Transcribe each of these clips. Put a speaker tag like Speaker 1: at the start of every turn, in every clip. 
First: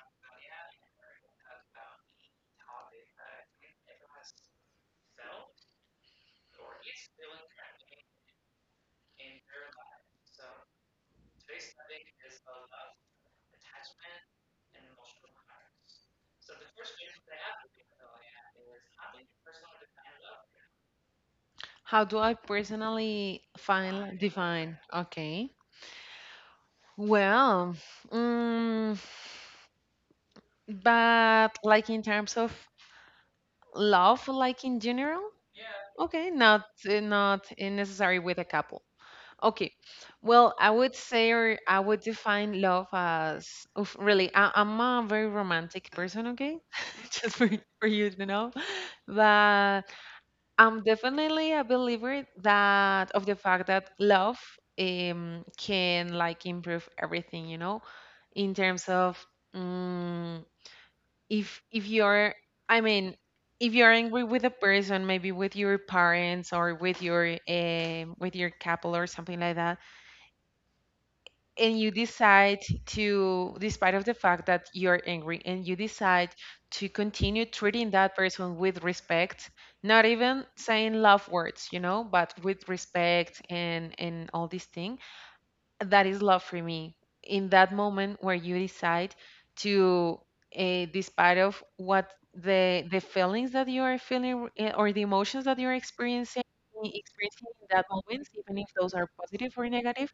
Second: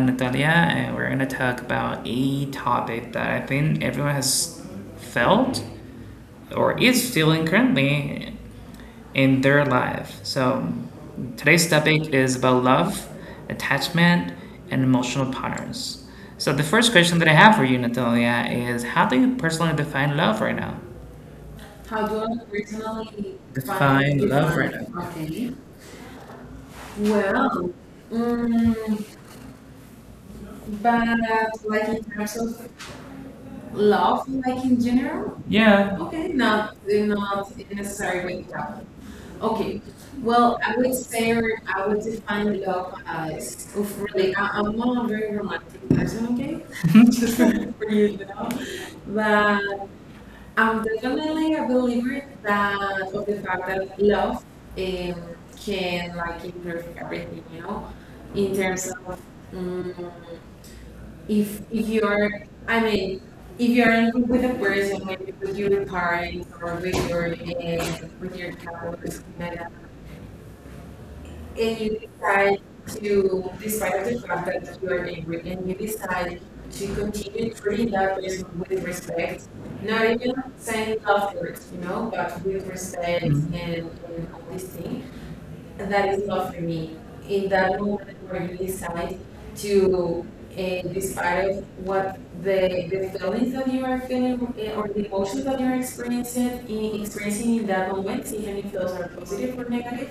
Speaker 1: Natalia, and we're gonna talk about a topic that I think everyone has felt or is feeling currently in their life. So today's topic is about love, attachment, and emotional patterns. So the first question that I have for you, Natalia, is how do you personally define love right now?
Speaker 2: How do I personally find like,
Speaker 1: Define love right
Speaker 2: define?
Speaker 1: now.
Speaker 2: Okay.
Speaker 1: Okay. Well,
Speaker 2: Well, mm,
Speaker 1: mm, but
Speaker 2: but like in terms of
Speaker 1: Love,
Speaker 2: love, like
Speaker 1: like
Speaker 2: in
Speaker 1: in
Speaker 2: general,
Speaker 1: general? Yeah.
Speaker 2: okay,
Speaker 1: Okay, not Not.
Speaker 2: not
Speaker 1: Know.
Speaker 2: necessary with a couple. Okay.
Speaker 1: Oh,
Speaker 2: Well,
Speaker 1: well,
Speaker 2: I
Speaker 1: I
Speaker 2: would
Speaker 1: would
Speaker 2: say
Speaker 1: say
Speaker 2: or I
Speaker 1: I
Speaker 2: would
Speaker 1: would
Speaker 2: define
Speaker 1: define
Speaker 2: love
Speaker 1: love
Speaker 2: as
Speaker 1: as
Speaker 2: of
Speaker 1: of
Speaker 2: really.
Speaker 1: really. I,
Speaker 2: I'm
Speaker 1: I'm
Speaker 2: a very romantic
Speaker 1: is
Speaker 2: person. Okay,
Speaker 1: okay?
Speaker 2: just
Speaker 1: Just
Speaker 2: for
Speaker 1: for
Speaker 2: you
Speaker 1: you,
Speaker 2: to
Speaker 1: you
Speaker 2: know,
Speaker 1: know.
Speaker 2: but I'm definitely
Speaker 1: Really,
Speaker 2: a
Speaker 1: a
Speaker 2: believer
Speaker 1: believer
Speaker 2: that of the fact that love can like improve everything, you
Speaker 1: you
Speaker 2: know,
Speaker 1: know,
Speaker 2: in
Speaker 1: in
Speaker 2: terms
Speaker 1: terms
Speaker 2: of
Speaker 1: mm
Speaker 2: um, if
Speaker 1: if
Speaker 2: if
Speaker 1: if you're
Speaker 2: you're, I mean,
Speaker 1: in, if
Speaker 2: if you're
Speaker 1: you're in
Speaker 2: angry
Speaker 1: love
Speaker 2: with
Speaker 1: with
Speaker 2: a
Speaker 1: a
Speaker 2: person, maybe with your
Speaker 1: your partner,
Speaker 2: parents or with your couple or something like that, and
Speaker 1: if
Speaker 2: you decide
Speaker 1: you
Speaker 2: to despite of the fact that you're angry and you decide to continue treating that person with respect, not
Speaker 1: know
Speaker 2: even saying love words, you know, but with
Speaker 1: and,
Speaker 2: respect
Speaker 1: Mhm. and,
Speaker 2: and
Speaker 1: and all
Speaker 2: all this
Speaker 1: these
Speaker 2: thing.
Speaker 1: things,
Speaker 2: That
Speaker 1: that
Speaker 2: is
Speaker 1: is
Speaker 2: love
Speaker 1: love
Speaker 2: for
Speaker 1: for
Speaker 2: me,
Speaker 1: me.
Speaker 2: in
Speaker 1: In
Speaker 2: that
Speaker 1: that
Speaker 2: moment where you
Speaker 1: really
Speaker 2: decide
Speaker 1: side
Speaker 2: to
Speaker 1: to
Speaker 2: despite of what
Speaker 1: the
Speaker 2: the feelings that you
Speaker 1: you
Speaker 2: are
Speaker 1: are
Speaker 2: feeling,
Speaker 1: feeling
Speaker 2: or the emotions
Speaker 1: emotions
Speaker 2: that
Speaker 1: that
Speaker 2: you're
Speaker 1: you're
Speaker 2: experiencing
Speaker 1: experiencing in
Speaker 2: experiencing
Speaker 1: experiencing
Speaker 2: in
Speaker 1: in
Speaker 2: that
Speaker 1: that
Speaker 2: moment,
Speaker 1: moment,
Speaker 2: even
Speaker 1: even
Speaker 2: if
Speaker 1: if
Speaker 2: those
Speaker 1: it's
Speaker 2: are positive
Speaker 1: positive
Speaker 2: or negative.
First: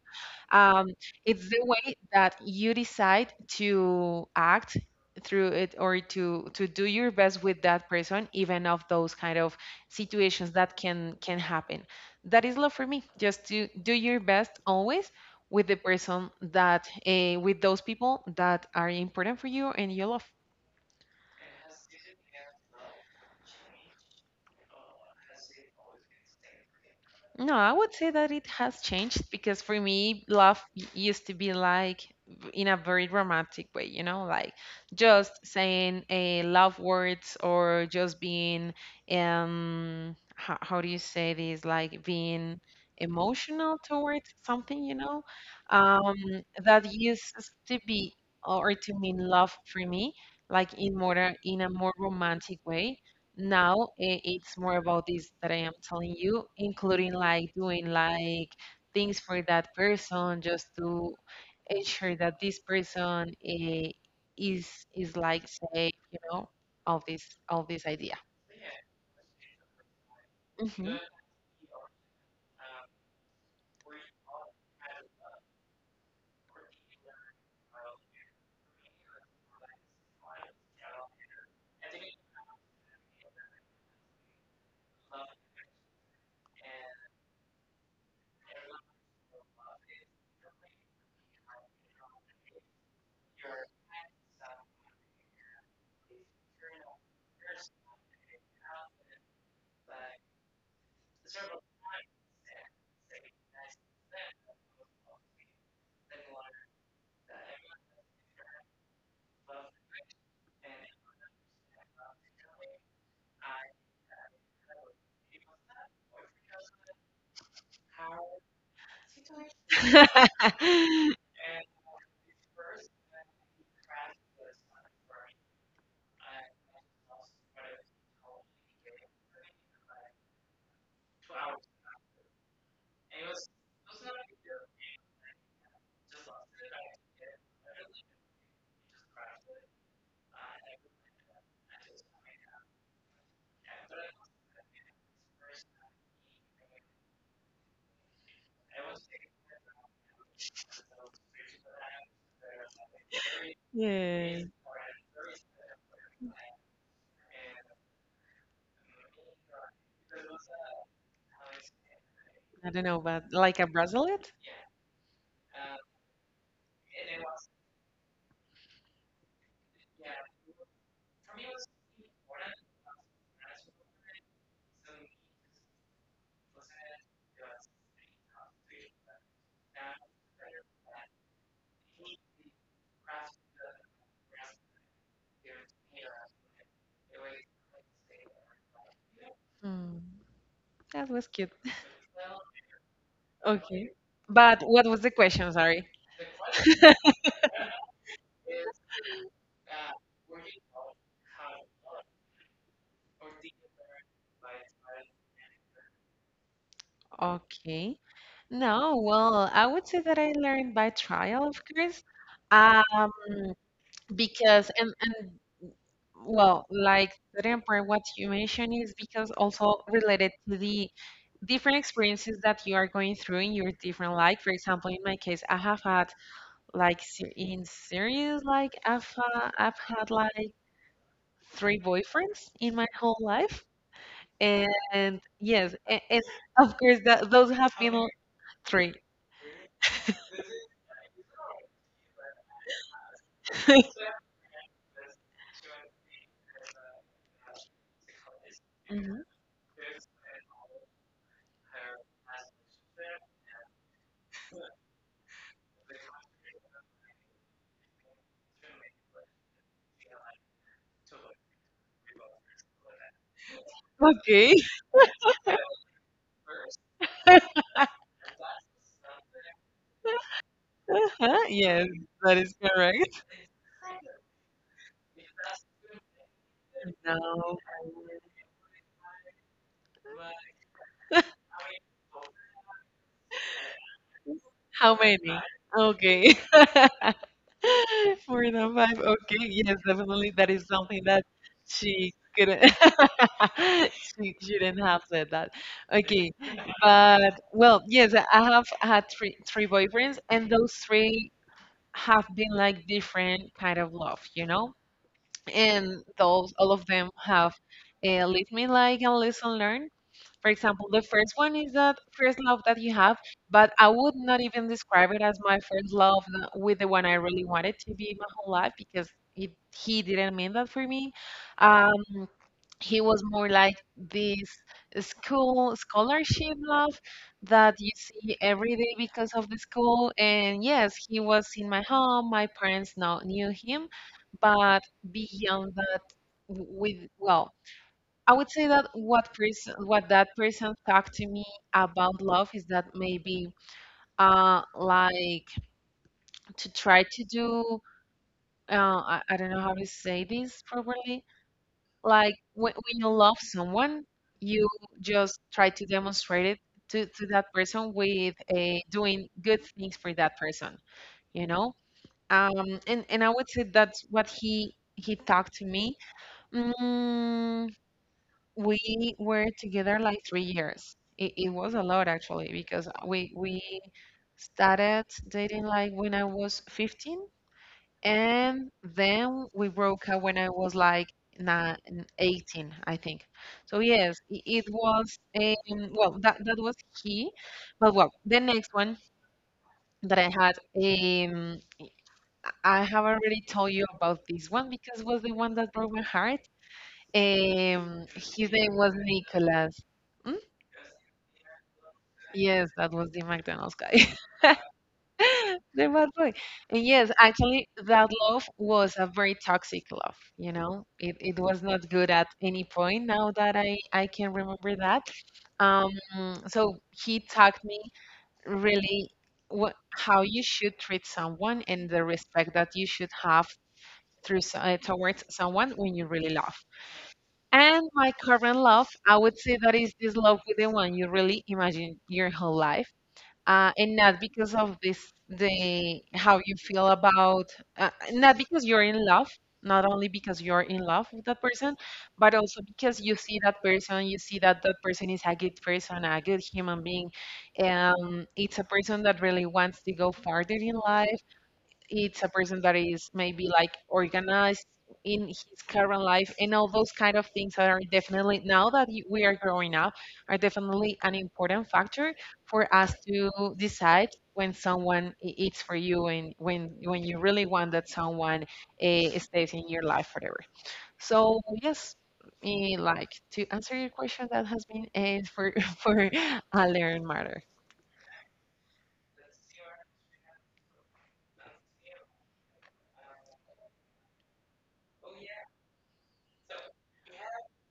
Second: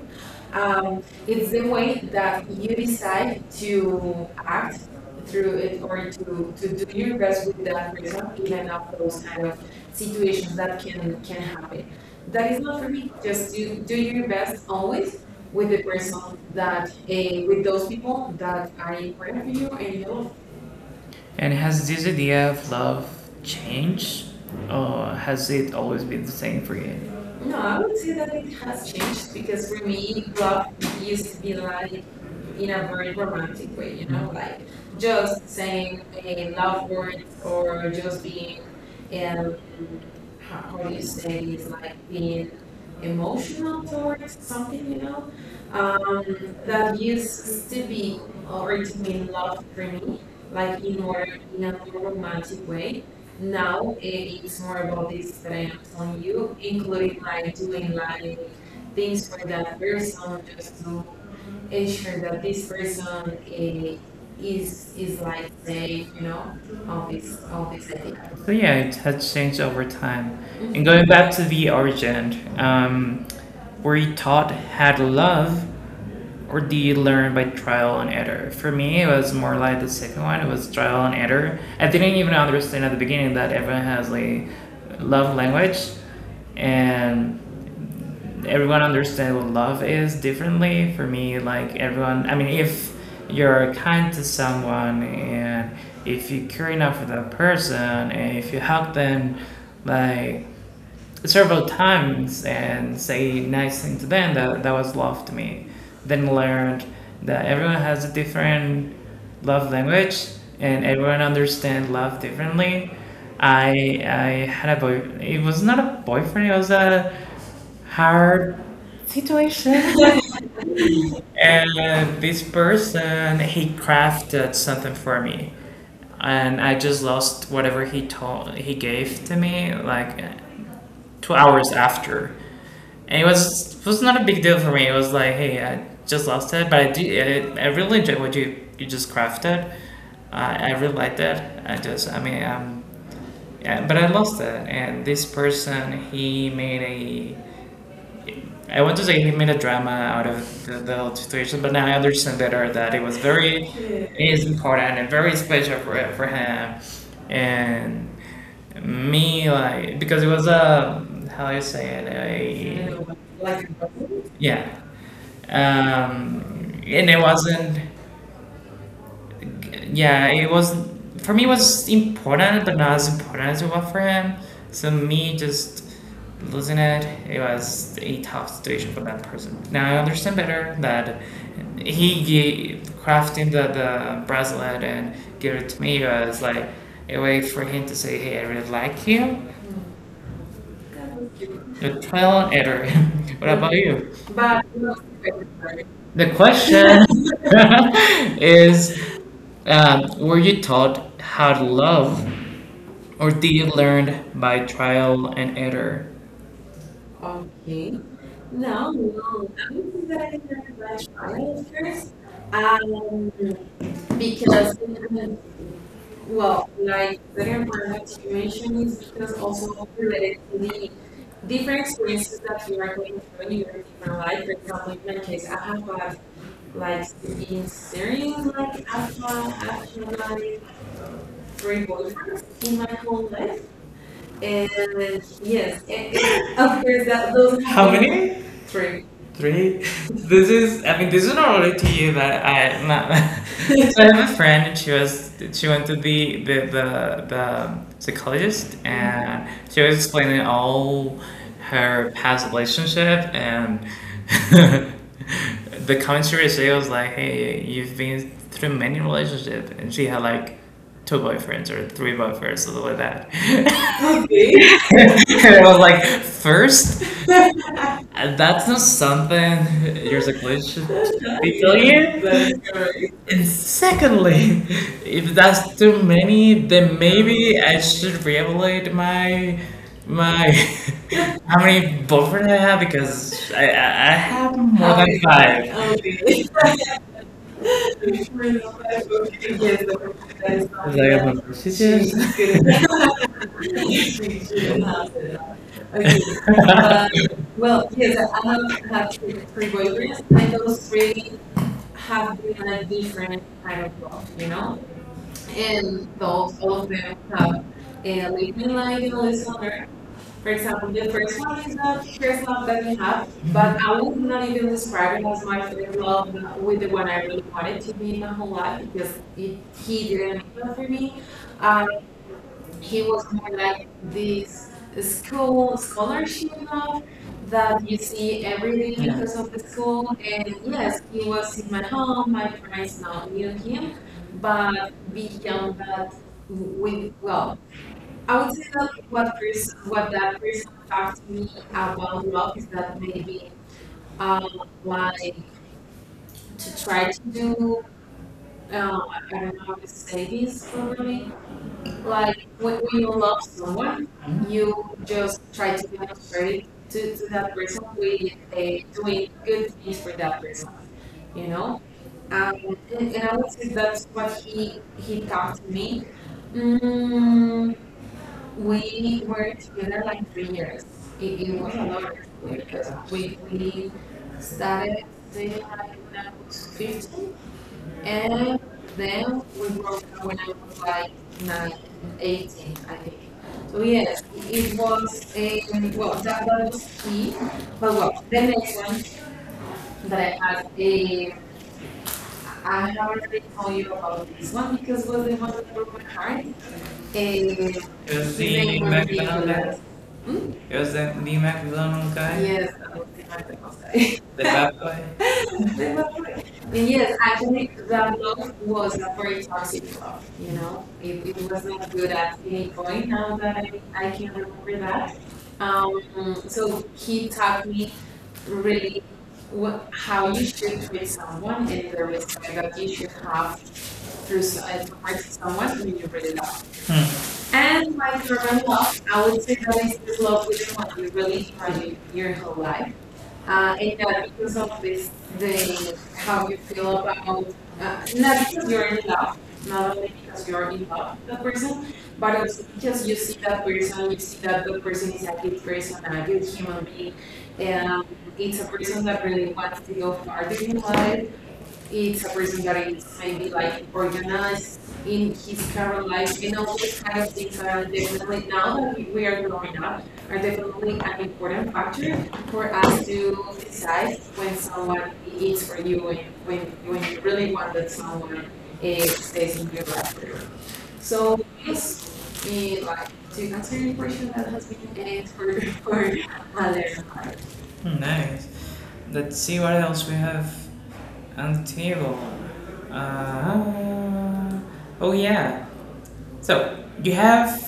Speaker 2: um, it's
Speaker 1: it's
Speaker 2: the
Speaker 1: the
Speaker 2: way
Speaker 1: way
Speaker 2: that
Speaker 1: that
Speaker 2: you
Speaker 1: you
Speaker 2: decide
Speaker 1: decide
Speaker 2: to act through
Speaker 1: through
Speaker 2: it or
Speaker 1: to
Speaker 2: to do
Speaker 1: to
Speaker 2: your best
Speaker 1: progress
Speaker 2: with
Speaker 1: with
Speaker 2: that person, even of those kind of situations that
Speaker 1: and
Speaker 2: can
Speaker 1: can,
Speaker 2: happen. That
Speaker 1: that
Speaker 2: is
Speaker 1: is
Speaker 2: love
Speaker 1: not
Speaker 2: for
Speaker 1: for
Speaker 2: me.
Speaker 1: me.
Speaker 2: Just
Speaker 1: Just
Speaker 2: to
Speaker 1: do
Speaker 2: do
Speaker 1: do
Speaker 2: your
Speaker 1: your
Speaker 2: best
Speaker 1: best
Speaker 2: always
Speaker 1: always
Speaker 2: with
Speaker 1: with
Speaker 2: the
Speaker 1: the
Speaker 2: person
Speaker 1: person
Speaker 2: that
Speaker 1: that
Speaker 2: with
Speaker 1: with
Speaker 2: those
Speaker 1: those
Speaker 2: people
Speaker 1: people
Speaker 2: that
Speaker 1: that
Speaker 2: are
Speaker 1: are
Speaker 2: important
Speaker 1: important
Speaker 2: for
Speaker 1: for you
Speaker 2: you and
Speaker 1: and
Speaker 2: you
Speaker 1: you
Speaker 2: love.
Speaker 1: know. And has this idea of love changed, or has it always been the same for you?
Speaker 2: No,
Speaker 1: No,
Speaker 2: I
Speaker 1: I
Speaker 2: would
Speaker 1: would
Speaker 2: say
Speaker 1: say
Speaker 2: that
Speaker 1: that
Speaker 2: it
Speaker 1: it
Speaker 2: has
Speaker 1: has
Speaker 2: changed
Speaker 1: changed
Speaker 2: because
Speaker 1: because
Speaker 2: for
Speaker 1: for me,
Speaker 2: me,
Speaker 1: you,
Speaker 2: used to be like in
Speaker 1: in
Speaker 2: a very romantic way, you
Speaker 1: equate
Speaker 2: know, like just
Speaker 1: justice
Speaker 2: saying a love words or just being
Speaker 1: and
Speaker 2: how do you
Speaker 1: you
Speaker 2: say this?
Speaker 1: say
Speaker 2: Like
Speaker 1: being
Speaker 2: being
Speaker 1: immoral.
Speaker 2: emotional towards something, you know, um,
Speaker 1: Um,
Speaker 2: that
Speaker 1: that
Speaker 2: used
Speaker 1: used
Speaker 2: to
Speaker 1: to
Speaker 2: be
Speaker 1: be
Speaker 2: or
Speaker 1: or
Speaker 2: to
Speaker 1: to
Speaker 2: mean
Speaker 1: mean
Speaker 2: love for me, like in more in a more romantic way. now
Speaker 1: now
Speaker 2: i- it's more about this that I am telling you, including
Speaker 1: including
Speaker 2: like doing like things for that person just to ensure
Speaker 1: ensure
Speaker 2: that
Speaker 1: that
Speaker 2: this
Speaker 1: this person
Speaker 2: person, is is
Speaker 1: is
Speaker 2: like
Speaker 1: like
Speaker 2: safe,
Speaker 1: you
Speaker 2: you know,
Speaker 1: know
Speaker 2: of
Speaker 1: of its own.
Speaker 2: this idea.
Speaker 1: So yeah, it has changed over time. Mm-hmm. And
Speaker 2: Mhm.
Speaker 1: going back to the origin, where he taught how to love or do you learn by trial and error? For me, it was more like the second one. It was trial and error. I didn't even understand at the beginning that everyone has a love language, and everyone understands what love is differently. For me, like everyone, I mean, if you're kind to someone and if you care enough for that person and if you help them, like several times and say nice things to them that, that was love to me then learned that everyone has a different love language and everyone understands love differently. I i had a boy it was not a boyfriend it was a hard and this person he crafted something for me and I just lost whatever he told he gave to me. Like 2 hours after, and it was not a big deal for me. It was like, hey, I just lost it, but I did, I really enjoyed what you just crafted. I really liked it. I just I mean yeah, but I lost it, and this person he made a I want to say he made a drama out of the whole situation, but now I understand better that it was very it
Speaker 2: Yeah.
Speaker 1: is important and very special for him and me like because it was a how do you say
Speaker 2: I don't know,
Speaker 1: it
Speaker 2: but like
Speaker 1: a
Speaker 2: a bracelet?
Speaker 1: yeah and it wasn't yeah, it was for me it was important, but not as important as it was for him. So me just losing it, it was a tough situation for that person. Now I understand better that he gave, crafting the bracelet and gave it to me was like a way for him to say, "Hey, I really like you."
Speaker 2: Hmm, that was cute.
Speaker 1: The trial and error. what about
Speaker 2: Okay.
Speaker 1: you?
Speaker 2: But what was the question? Sorry.
Speaker 1: The question is were you taught how to love, or did you learn by trial and error?
Speaker 2: Okay.
Speaker 1: Okay. No,
Speaker 2: No,
Speaker 1: no.
Speaker 2: well, I would say that I learned by trial, of
Speaker 1: I'm
Speaker 2: course.
Speaker 1: first,
Speaker 2: Um,
Speaker 1: um,
Speaker 2: because
Speaker 1: because
Speaker 2: and well,
Speaker 1: well,
Speaker 2: like certain part what you mentioned
Speaker 1: situation
Speaker 2: is because
Speaker 1: is
Speaker 2: also related to the different
Speaker 1: different.
Speaker 2: experiences that you are going through in your different life. For example, in my case, I have had in
Speaker 1: Is
Speaker 2: serious like I've had like three boyfriends in my whole life,
Speaker 1: and
Speaker 2: and yes,
Speaker 1: yeah,
Speaker 2: and of course that those
Speaker 1: those
Speaker 2: have
Speaker 1: How
Speaker 2: been
Speaker 1: many?
Speaker 2: three.
Speaker 1: Three. This is. I mean, this is not only to you, but I. Not, so I have a friend, and she was. She went to the psychologist,
Speaker 2: Mhm.
Speaker 1: and she was explaining all her past relationship, and the commentary she was like, "Hey, you've been through many relationships," and she had like two boyfriends or three boyfriends, something like that. Okay.
Speaker 2: Okay.
Speaker 1: And I was like, first, that's not something you're supposed
Speaker 2: Uh-huh.
Speaker 1: to be
Speaker 2: Yes,
Speaker 1: clear.
Speaker 2: that is correct.
Speaker 1: And secondly, if that's too many, then
Speaker 2: No.
Speaker 1: maybe I should reevaluate my my how many boyfriends I have because I have
Speaker 2: How
Speaker 1: more than
Speaker 2: many?
Speaker 1: five.
Speaker 2: Okay. More than five. Okay. Yes,
Speaker 1: Yes,
Speaker 2: definitely. That is something that she couldn't. She shouldn't
Speaker 1: okay.
Speaker 2: have said that. Okay. But well, yes, I have had three boyfriends,
Speaker 1: I
Speaker 2: and those
Speaker 1: don't
Speaker 2: three have been like
Speaker 1: like
Speaker 2: different kind of love. You know, and those all of them have
Speaker 1: have a
Speaker 2: lead me
Speaker 1: LinkedIn
Speaker 2: like
Speaker 1: line in
Speaker 2: and
Speaker 1: the
Speaker 2: listen
Speaker 1: listener.
Speaker 2: learn.
Speaker 1: For
Speaker 2: For example,
Speaker 1: example,
Speaker 2: the
Speaker 1: the
Speaker 2: first
Speaker 1: first
Speaker 2: one
Speaker 1: one
Speaker 2: is
Speaker 1: is
Speaker 2: that
Speaker 1: the
Speaker 2: first
Speaker 1: first
Speaker 2: love
Speaker 1: love
Speaker 2: that
Speaker 1: that
Speaker 2: you
Speaker 1: we
Speaker 2: have,
Speaker 1: have,
Speaker 2: but
Speaker 1: but
Speaker 2: I
Speaker 1: I
Speaker 2: would
Speaker 1: would
Speaker 2: not
Speaker 1: not
Speaker 2: even
Speaker 1: even
Speaker 2: describe it
Speaker 1: describe
Speaker 2: as my first love, with
Speaker 1: with
Speaker 2: the one I really wanted to be
Speaker 1: being
Speaker 2: my
Speaker 1: a whole
Speaker 2: whole life
Speaker 1: life
Speaker 2: because
Speaker 1: because
Speaker 2: it,
Speaker 1: it
Speaker 2: he
Speaker 1: hit,
Speaker 2: didn't mean that for me. um, he
Speaker 1: hit
Speaker 2: was more like this
Speaker 1: this
Speaker 2: school
Speaker 1: role
Speaker 2: scholarship love that
Speaker 1: that
Speaker 2: you
Speaker 1: you
Speaker 2: see
Speaker 1: see
Speaker 2: every
Speaker 1: every
Speaker 2: day
Speaker 1: day. Yeah.
Speaker 2: because of the school. And yes, he was in my home. My parents now knew him, but
Speaker 1: But be,
Speaker 2: beyond that, w- with
Speaker 1: with
Speaker 2: well, I would
Speaker 1: without
Speaker 2: say that what that person talked to me
Speaker 1: me
Speaker 2: about love is that maybe uh like to
Speaker 1: to
Speaker 2: try to do,
Speaker 1: do
Speaker 2: I don't know how to say this
Speaker 1: this for
Speaker 2: properly,
Speaker 1: me,
Speaker 2: like
Speaker 1: like when,
Speaker 2: when you
Speaker 1: you,
Speaker 2: love someone, you
Speaker 1: you just
Speaker 2: just try to demonstrate it to that person with
Speaker 1: to
Speaker 2: doing good
Speaker 1: get
Speaker 2: things
Speaker 1: for
Speaker 2: for that
Speaker 1: that.
Speaker 2: person, you know? And I
Speaker 1: And
Speaker 2: would say that's what he talked to me. Mm,
Speaker 1: mm,
Speaker 2: we
Speaker 1: we
Speaker 2: were
Speaker 1: were
Speaker 2: together like three years. It was a lot actually because we
Speaker 1: we start staff
Speaker 2: started dating like when I was 15,
Speaker 1: and
Speaker 2: and then we broke up when I was like nine, 18,
Speaker 1: 18.
Speaker 2: I think.
Speaker 1: So
Speaker 2: So
Speaker 1: we,
Speaker 2: yes,
Speaker 1: it
Speaker 2: it
Speaker 1: was,
Speaker 2: was,
Speaker 1: in- well,
Speaker 2: well
Speaker 1: that
Speaker 2: that was
Speaker 1: was
Speaker 2: he,
Speaker 1: key,
Speaker 2: but
Speaker 1: but
Speaker 2: well the next one
Speaker 1: one
Speaker 2: that I
Speaker 1: that
Speaker 2: had,
Speaker 1: I,
Speaker 2: I have already told you about this one because
Speaker 1: because
Speaker 2: it was
Speaker 1: was
Speaker 2: the
Speaker 1: the
Speaker 2: one
Speaker 1: one,
Speaker 2: that broke my heart.
Speaker 1: eh, Eu
Speaker 2: His
Speaker 1: sim,
Speaker 2: name was
Speaker 1: remember McDonald's. The-
Speaker 2: Nicholas. Mm?
Speaker 1: Hmm? Eu McDonald's, cara.
Speaker 2: Yes,
Speaker 1: Yeah,
Speaker 2: that was the McDonald's guy.
Speaker 1: Agora.
Speaker 2: The bad boy. And
Speaker 1: And
Speaker 2: yes,
Speaker 1: yeah,
Speaker 2: actually, that love was
Speaker 1: that's
Speaker 2: a very
Speaker 1: very
Speaker 2: toxic
Speaker 1: toxic
Speaker 2: love,
Speaker 1: love, you
Speaker 2: you
Speaker 1: know,
Speaker 2: know.
Speaker 1: it,
Speaker 2: It
Speaker 1: it
Speaker 2: was
Speaker 1: was
Speaker 2: not
Speaker 1: not
Speaker 2: good
Speaker 1: good
Speaker 2: at
Speaker 1: at
Speaker 2: any
Speaker 1: any
Speaker 2: point
Speaker 1: point.
Speaker 2: now that I can remember that. Um, so
Speaker 1: So
Speaker 2: he
Speaker 1: he
Speaker 2: taught
Speaker 1: taught
Speaker 2: me
Speaker 1: me
Speaker 2: really what, how
Speaker 1: how
Speaker 2: you
Speaker 1: you
Speaker 2: should
Speaker 1: should
Speaker 2: treat someone and the respect that you should have
Speaker 1: do
Speaker 2: through
Speaker 1: stuff.
Speaker 2: towards someone when you really love.
Speaker 1: Hmm. And
Speaker 2: And my current love, I would say that is this love with the one you really imagine your whole life, and not because of this
Speaker 1: the
Speaker 2: the how you feel about, not because you're in love not only because you're in love with that person, but also because you see that person, you see that that person is a good person, a good
Speaker 1: It's
Speaker 2: human being, it's a person that really wants to go farther in life,
Speaker 1: a
Speaker 2: it's a person
Speaker 1: person
Speaker 2: that
Speaker 1: that
Speaker 2: is
Speaker 1: is
Speaker 2: maybe
Speaker 1: maybe
Speaker 2: like
Speaker 1: like
Speaker 2: organized
Speaker 1: organized
Speaker 2: in
Speaker 1: in
Speaker 2: his
Speaker 1: his
Speaker 2: current
Speaker 1: current
Speaker 2: life,
Speaker 1: life,
Speaker 2: and
Speaker 1: and
Speaker 2: all
Speaker 1: all
Speaker 2: those
Speaker 1: these
Speaker 2: kind
Speaker 1: kind
Speaker 2: of
Speaker 1: of
Speaker 2: things
Speaker 1: things
Speaker 2: are
Speaker 1: are
Speaker 2: definitely,
Speaker 1: definitely
Speaker 2: now
Speaker 1: now
Speaker 2: that
Speaker 1: that
Speaker 2: we
Speaker 1: we-
Speaker 2: are
Speaker 1: are
Speaker 2: growing
Speaker 1: growing
Speaker 2: up,
Speaker 1: up
Speaker 2: are
Speaker 1: are
Speaker 2: definitely
Speaker 1: definitely
Speaker 2: an
Speaker 1: an
Speaker 2: important
Speaker 1: important
Speaker 2: factor
Speaker 1: factor
Speaker 2: for
Speaker 1: for
Speaker 2: us
Speaker 1: us
Speaker 2: to
Speaker 1: to
Speaker 2: decide
Speaker 1: decide
Speaker 2: when
Speaker 1: when
Speaker 2: someone
Speaker 1: someone
Speaker 2: it's
Speaker 1: is
Speaker 2: for
Speaker 1: for you
Speaker 2: you and
Speaker 1: when
Speaker 2: when
Speaker 1: when
Speaker 2: you
Speaker 1: you.
Speaker 2: really want that someone, stays in your life forever. So yes, like to answer
Speaker 1: Answer
Speaker 2: your
Speaker 1: your
Speaker 2: question,
Speaker 1: question.
Speaker 2: that has been, for for a learned matter.
Speaker 1: Nice. Let's see what else we have on the table. Uh, oh yeah. So you have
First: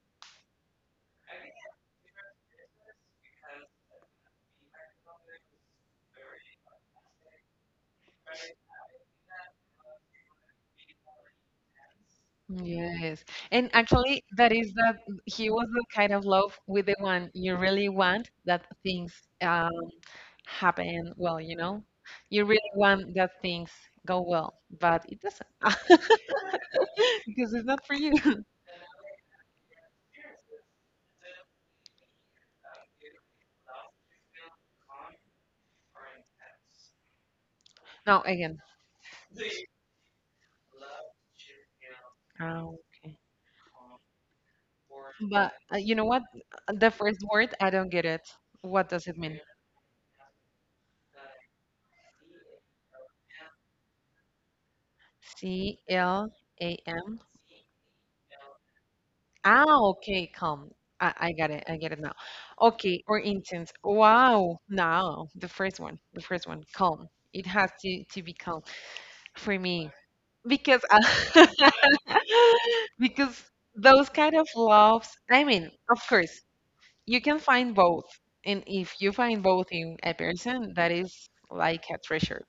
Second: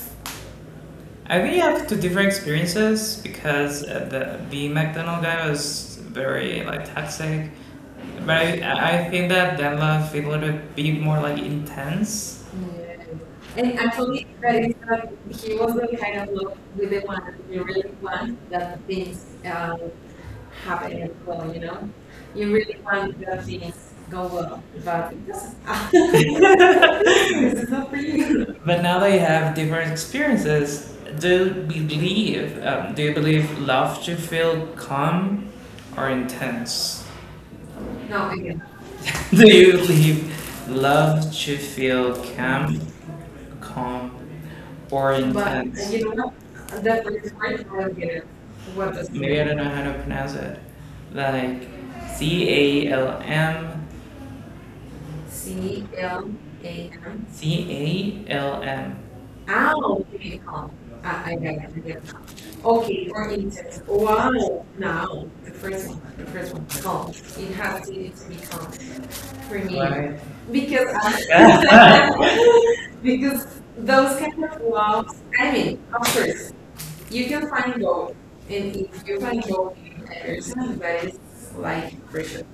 Speaker 1: I really have two different experiences because the McDonald guy was very like toxic, but I think that Dan love feel a little bit more like intense.
Speaker 2: Yes. And actually, that
Speaker 1: But
Speaker 2: is that
Speaker 1: it's,
Speaker 2: he
Speaker 1: it
Speaker 2: was
Speaker 1: was
Speaker 2: the
Speaker 1: really
Speaker 2: kind of love with the one you really want
Speaker 1: fun.
Speaker 2: that things,
Speaker 1: Things
Speaker 2: um,
Speaker 1: happen as
Speaker 2: happen well,
Speaker 1: well,
Speaker 2: you
Speaker 1: you
Speaker 2: know?
Speaker 1: know?
Speaker 2: You
Speaker 1: You
Speaker 2: really
Speaker 1: really
Speaker 2: want
Speaker 1: want
Speaker 2: that
Speaker 1: the
Speaker 2: things
Speaker 1: things go
Speaker 2: go well,
Speaker 1: well.
Speaker 2: but
Speaker 1: But
Speaker 2: it doesn't.
Speaker 1: this
Speaker 2: Because it's
Speaker 1: is
Speaker 2: not
Speaker 1: not for
Speaker 2: for you.
Speaker 1: you. But now that you have different experiences, do you believe love should feel calm or intense? No,
Speaker 2: No,
Speaker 1: I
Speaker 2: again.
Speaker 1: do you leave love to feel calm,
Speaker 2: Oh, okay.
Speaker 1: calm, or
Speaker 2: But
Speaker 1: But intense?
Speaker 2: you know
Speaker 1: You
Speaker 2: what?
Speaker 1: know what?
Speaker 2: The
Speaker 1: That
Speaker 2: first word, I don't get it. What does it mean?
Speaker 1: maybe I don't know how to pronounce it. Like C A L M
Speaker 2: C
Speaker 1: C A.
Speaker 2: L A M.
Speaker 1: C A L
Speaker 2: Ah, okay, calm.
Speaker 1: M.
Speaker 2: I got it. I get it now. Okay,
Speaker 1: Okay,
Speaker 2: or
Speaker 1: or
Speaker 2: intense.
Speaker 1: intense. Oh.
Speaker 2: Wow. Now the first one. The first one. Calm. It has to be calm for
Speaker 1: For me,
Speaker 2: me
Speaker 1: right?
Speaker 2: because
Speaker 1: Because
Speaker 2: I, because
Speaker 1: because
Speaker 2: those
Speaker 1: those
Speaker 2: kind
Speaker 1: kind
Speaker 2: of
Speaker 1: of
Speaker 2: loves.
Speaker 1: loves.
Speaker 2: I
Speaker 1: I
Speaker 2: mean,
Speaker 1: mean, of
Speaker 2: of course,
Speaker 1: course,
Speaker 2: you
Speaker 1: you
Speaker 2: can
Speaker 1: can find
Speaker 2: find both,
Speaker 1: gold
Speaker 2: and
Speaker 1: and
Speaker 2: if
Speaker 1: if
Speaker 2: you
Speaker 1: you find
Speaker 2: find both in a
Speaker 1: something
Speaker 2: person, that
Speaker 1: that's
Speaker 2: is like
Speaker 1: like
Speaker 2: a treasure.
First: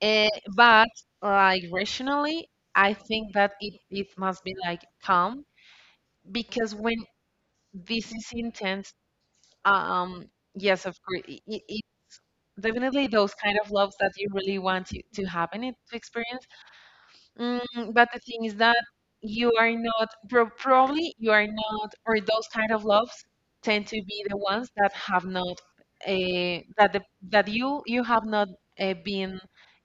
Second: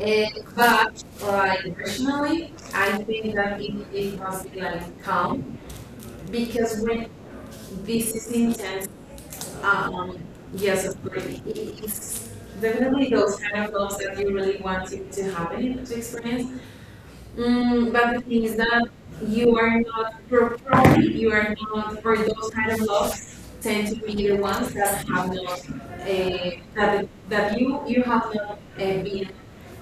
Speaker 2: Eh, but like rationally, I
Speaker 1: I
Speaker 2: think
Speaker 1: think
Speaker 2: that
Speaker 1: that it,
Speaker 2: it
Speaker 1: it
Speaker 2: must
Speaker 1: must
Speaker 2: be
Speaker 1: be
Speaker 2: like
Speaker 1: like
Speaker 2: calm
Speaker 1: calm
Speaker 2: because
Speaker 1: because
Speaker 2: when
Speaker 1: when
Speaker 2: this
Speaker 1: this
Speaker 2: is
Speaker 1: is intense,
Speaker 2: intense.
Speaker 1: um,
Speaker 2: Um, yes,
Speaker 1: yes,
Speaker 2: of
Speaker 1: of
Speaker 2: course.
Speaker 1: course, it's the way
Speaker 2: Definitely those kind of loves that
Speaker 1: that
Speaker 2: you
Speaker 1: you
Speaker 2: really
Speaker 1: really
Speaker 2: want
Speaker 1: want it
Speaker 2: to
Speaker 1: to
Speaker 2: happen and
Speaker 1: happen
Speaker 2: to
Speaker 1: to
Speaker 2: experience.
Speaker 1: experience.
Speaker 2: Mm,
Speaker 1: Mm,
Speaker 2: but
Speaker 1: but
Speaker 2: the
Speaker 1: the
Speaker 2: thing
Speaker 1: thing
Speaker 2: is
Speaker 1: is,
Speaker 2: that
Speaker 1: you
Speaker 2: you are not, probably
Speaker 1: probably
Speaker 2: you
Speaker 1: you
Speaker 2: are
Speaker 1: are
Speaker 2: not,
Speaker 1: not for
Speaker 2: or
Speaker 1: to
Speaker 2: those kind of loves tend to
Speaker 1: be
Speaker 2: be the
Speaker 1: the
Speaker 2: ones
Speaker 1: ones
Speaker 2: that
Speaker 1: that
Speaker 2: have not,
Speaker 1: uh,
Speaker 2: uh, that the, that you have not, been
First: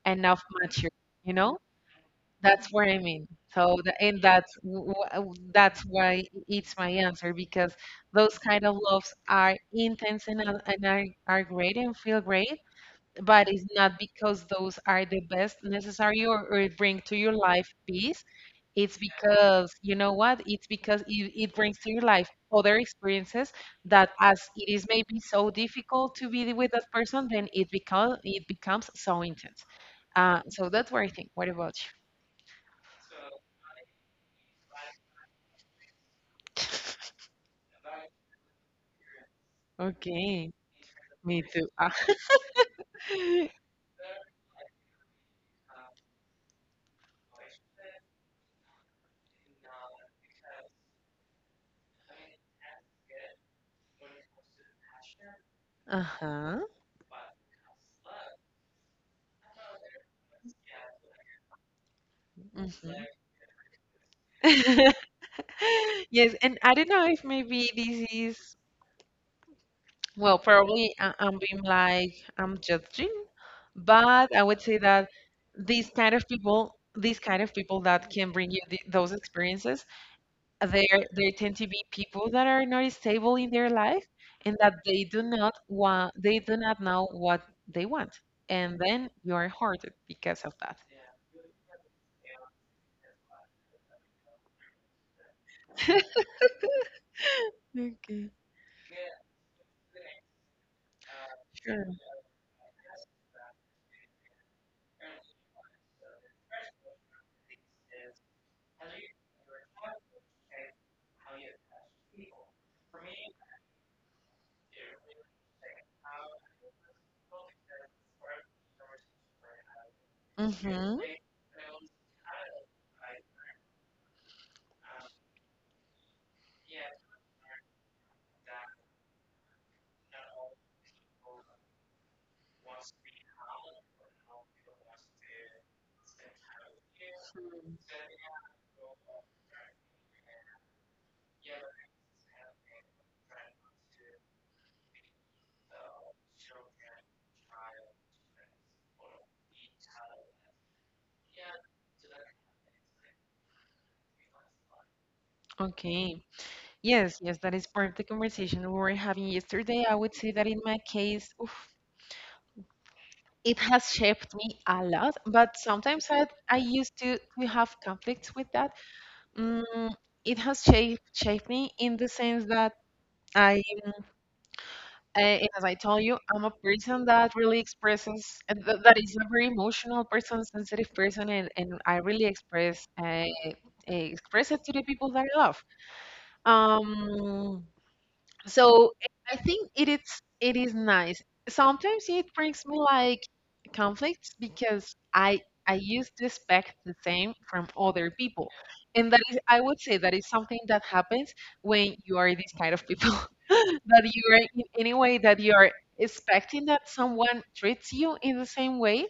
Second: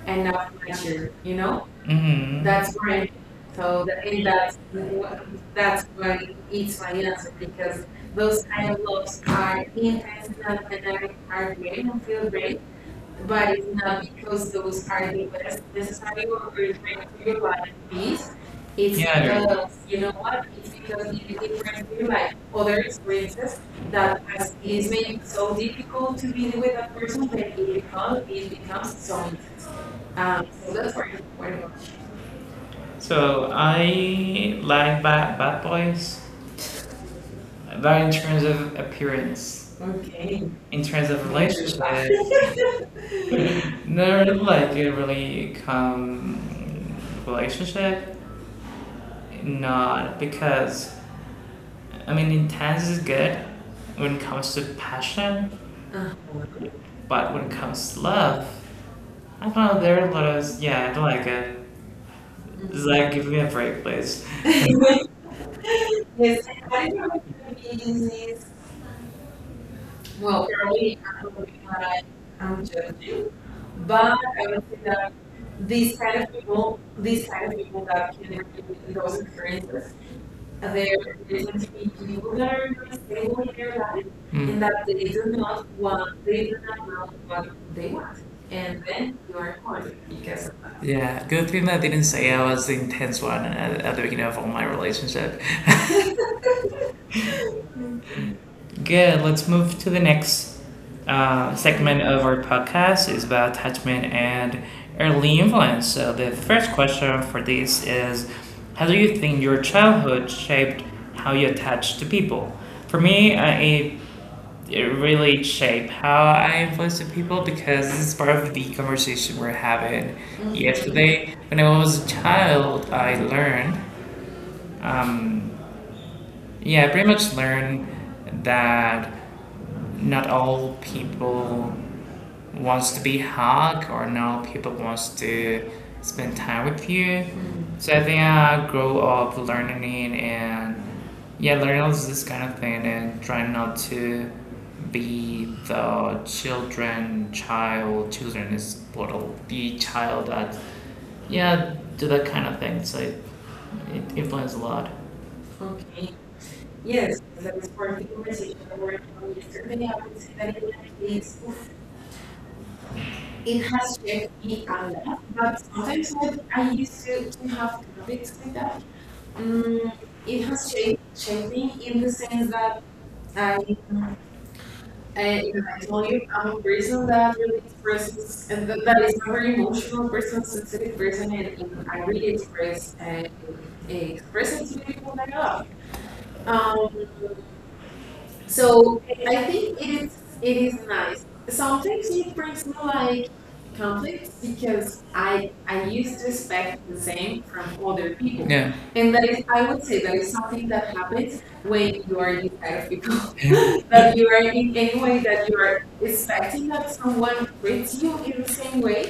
Speaker 2: enough mature,
Speaker 1: here.
Speaker 2: you know?
Speaker 1: Mm-hmm.
Speaker 2: That's
Speaker 1: That
Speaker 2: what I mean. So, the, and that's that's why it's my answer, because those
Speaker 1: the
Speaker 2: kind of loves are intense
Speaker 1: intense.
Speaker 2: and, are great and feel great, but it's not because those are the best necessary, or it bring to your life peace. It's
Speaker 1: It's Yeah, I agree.
Speaker 2: because you know what? It's because it brings to your life other experiences that,
Speaker 1: That
Speaker 2: as it is
Speaker 1: is
Speaker 2: maybe
Speaker 1: made
Speaker 2: so difficult to
Speaker 1: to be
Speaker 2: be
Speaker 1: the
Speaker 2: with
Speaker 1: way
Speaker 2: that
Speaker 1: that
Speaker 2: person, then it
Speaker 1: it
Speaker 2: becomes
Speaker 1: comes. So
Speaker 2: so intense. So
Speaker 1: So
Speaker 2: that's
Speaker 1: that's
Speaker 2: what I think. What
Speaker 1: where do I-
Speaker 2: about you?
Speaker 1: So I like bad, bad boys, but in terms of appearance,
Speaker 2: Okay.
Speaker 1: in terms of
Speaker 2: Me too.
Speaker 1: relationships,
Speaker 2: Ah.
Speaker 1: never like a really calm relationship. Not because I mean intense is good when it comes to passion,
Speaker 2: Uh-huh.
Speaker 1: but when it comes to love, I don't know there are a lot of yeah I don't like it. It's
Speaker 2: Mhm.
Speaker 1: like give me a break, please.
Speaker 2: Yes,
Speaker 1: Yes,
Speaker 2: and I don't know if maybe
Speaker 1: cardiovascular
Speaker 2: this
Speaker 1: disease,
Speaker 2: is, well, probably I'm being like, I'm judging,
Speaker 1: but
Speaker 2: but I would say that
Speaker 1: this,
Speaker 2: these
Speaker 1: this,
Speaker 2: kind of people that can bring you th those experiences, they they tend to be people that are not stable in their life and
Speaker 1: mm. And
Speaker 2: that
Speaker 1: they do not,
Speaker 2: they
Speaker 1: they
Speaker 2: do
Speaker 1: do
Speaker 2: not
Speaker 1: not
Speaker 2: know
Speaker 1: know
Speaker 2: what
Speaker 1: what
Speaker 2: they
Speaker 1: they
Speaker 2: want.
Speaker 1: want.
Speaker 2: And
Speaker 1: And
Speaker 2: then
Speaker 1: then
Speaker 2: you
Speaker 1: you
Speaker 2: are
Speaker 1: are
Speaker 2: hurted
Speaker 1: horny
Speaker 2: because
Speaker 1: because
Speaker 2: of
Speaker 1: of
Speaker 2: that.
Speaker 1: that. Yeah, good thing that I didn't say I was the intense one at the beginning of all my relationship.
Speaker 2: Okay.
Speaker 1: Good, let's move to the next
Speaker 2: Sure.
Speaker 1: segment of our podcast is about attachment and early influence. So the first question for this is, how do you think your childhood shaped how you attach to people? For me, it it really shaped how I influence the people because this is part of the conversation we're having
Speaker 2: Mm-hmm.
Speaker 1: yesterday. When I was a child, I learned, um, yeah, I pretty much learned that not all people wants to be hug or not all people wants to spend time with you. So I think I grow up learning and yeah, learning all this kind of thing and trying not to be the children, child, children is plural, the child that yeah, do that kind of thing. So it influences a lot.
Speaker 2: Okay. Yes, yes, that is part of the conversation we were having yesterday. I would say that in my case, oof, it
Speaker 1: In
Speaker 2: has shaped me a lot, but sometimes I
Speaker 1: I
Speaker 2: used
Speaker 1: used
Speaker 2: to
Speaker 1: to
Speaker 2: have
Speaker 1: have
Speaker 2: conflicts with that.
Speaker 1: um,
Speaker 2: Mm, it has shaped me in
Speaker 1: in
Speaker 2: the
Speaker 1: the
Speaker 2: sense
Speaker 1: sense
Speaker 2: that
Speaker 1: that
Speaker 2: I
Speaker 1: the
Speaker 2: and as I told you, I'm a
Speaker 1: reason
Speaker 2: person that really expresses, and that
Speaker 1: that is
Speaker 2: is
Speaker 1: not
Speaker 2: a very
Speaker 1: very emotional.
Speaker 2: emotional person, sensitive person, and I really express, express it to the people that I love.
Speaker 1: Um,
Speaker 2: Um, so
Speaker 1: so
Speaker 2: I
Speaker 1: I
Speaker 2: think
Speaker 1: think
Speaker 2: it is
Speaker 1: it, it
Speaker 2: it is
Speaker 1: is
Speaker 2: nice. Sometimes it brings me like conflicts because
Speaker 1: because
Speaker 2: I used to expect the same from other
Speaker 1: people
Speaker 2: people,
Speaker 1: Yeah.
Speaker 2: and
Speaker 1: and
Speaker 2: that
Speaker 1: that
Speaker 2: is, I would say that is something that happens when
Speaker 1: way
Speaker 2: you
Speaker 1: you
Speaker 2: are
Speaker 1: are this
Speaker 2: this kind
Speaker 1: kind
Speaker 2: of
Speaker 1: of
Speaker 2: people
Speaker 1: people
Speaker 2: that
Speaker 1: that
Speaker 2: you
Speaker 1: you
Speaker 2: are
Speaker 1: are
Speaker 2: in
Speaker 1: in
Speaker 2: any way
Speaker 1: anyone
Speaker 2: that you
Speaker 1: you
Speaker 2: are
Speaker 1: are
Speaker 2: expecting
Speaker 1: expecting
Speaker 2: that someone
Speaker 1: someone
Speaker 2: treats you in the same way,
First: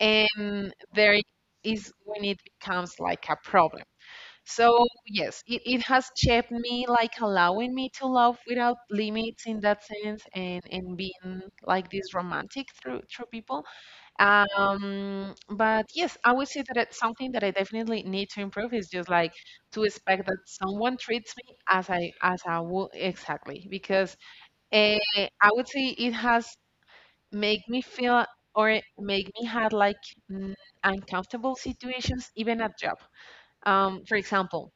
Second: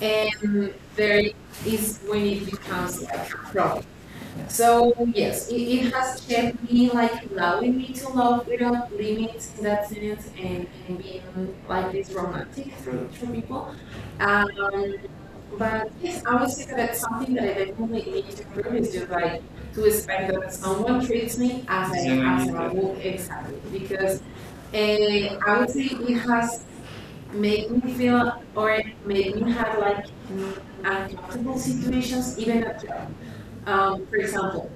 Speaker 2: and
Speaker 1: and
Speaker 2: there is
Speaker 1: it's
Speaker 2: when
Speaker 1: when
Speaker 2: it
Speaker 1: it becomes
Speaker 2: becomes like a problem. So
Speaker 1: so
Speaker 2: yes,
Speaker 1: yes it,
Speaker 2: it
Speaker 1: it
Speaker 2: has shaped
Speaker 1: has
Speaker 2: me
Speaker 1: been
Speaker 2: like
Speaker 1: like
Speaker 2: allowing
Speaker 1: allowing
Speaker 2: me
Speaker 1: me
Speaker 2: to love without limits in that sense, and being
Speaker 1: and
Speaker 2: like this romantic through
Speaker 1: for
Speaker 2: through people.
Speaker 1: people and
Speaker 2: But yes, I would say that it's something that I definitely need to improve is just
Speaker 1: to
Speaker 2: like to expect
Speaker 1: expect
Speaker 2: that
Speaker 1: that
Speaker 2: someone
Speaker 1: someone
Speaker 2: treats
Speaker 1: treats
Speaker 2: me
Speaker 1: me
Speaker 2: as
Speaker 1: as I
Speaker 2: I
Speaker 1: Yeah,
Speaker 2: as
Speaker 1: as
Speaker 2: I
Speaker 1: yeah. I
Speaker 2: would
Speaker 1: would
Speaker 2: exactly. Because uh,
Speaker 1: and
Speaker 2: I would say it has made
Speaker 1: make
Speaker 2: me
Speaker 1: me
Speaker 2: feel
Speaker 1: feel,
Speaker 2: or make
Speaker 1: make
Speaker 2: me
Speaker 1: me
Speaker 2: had
Speaker 1: have
Speaker 2: like mm, uncomfortable
Speaker 1: uncomfortable
Speaker 2: situations
Speaker 1: situations,
Speaker 2: even
Speaker 1: even
Speaker 2: at
Speaker 1: at
Speaker 2: job.
Speaker 1: job. For
Speaker 2: For
Speaker 1: example,
Speaker 2: example,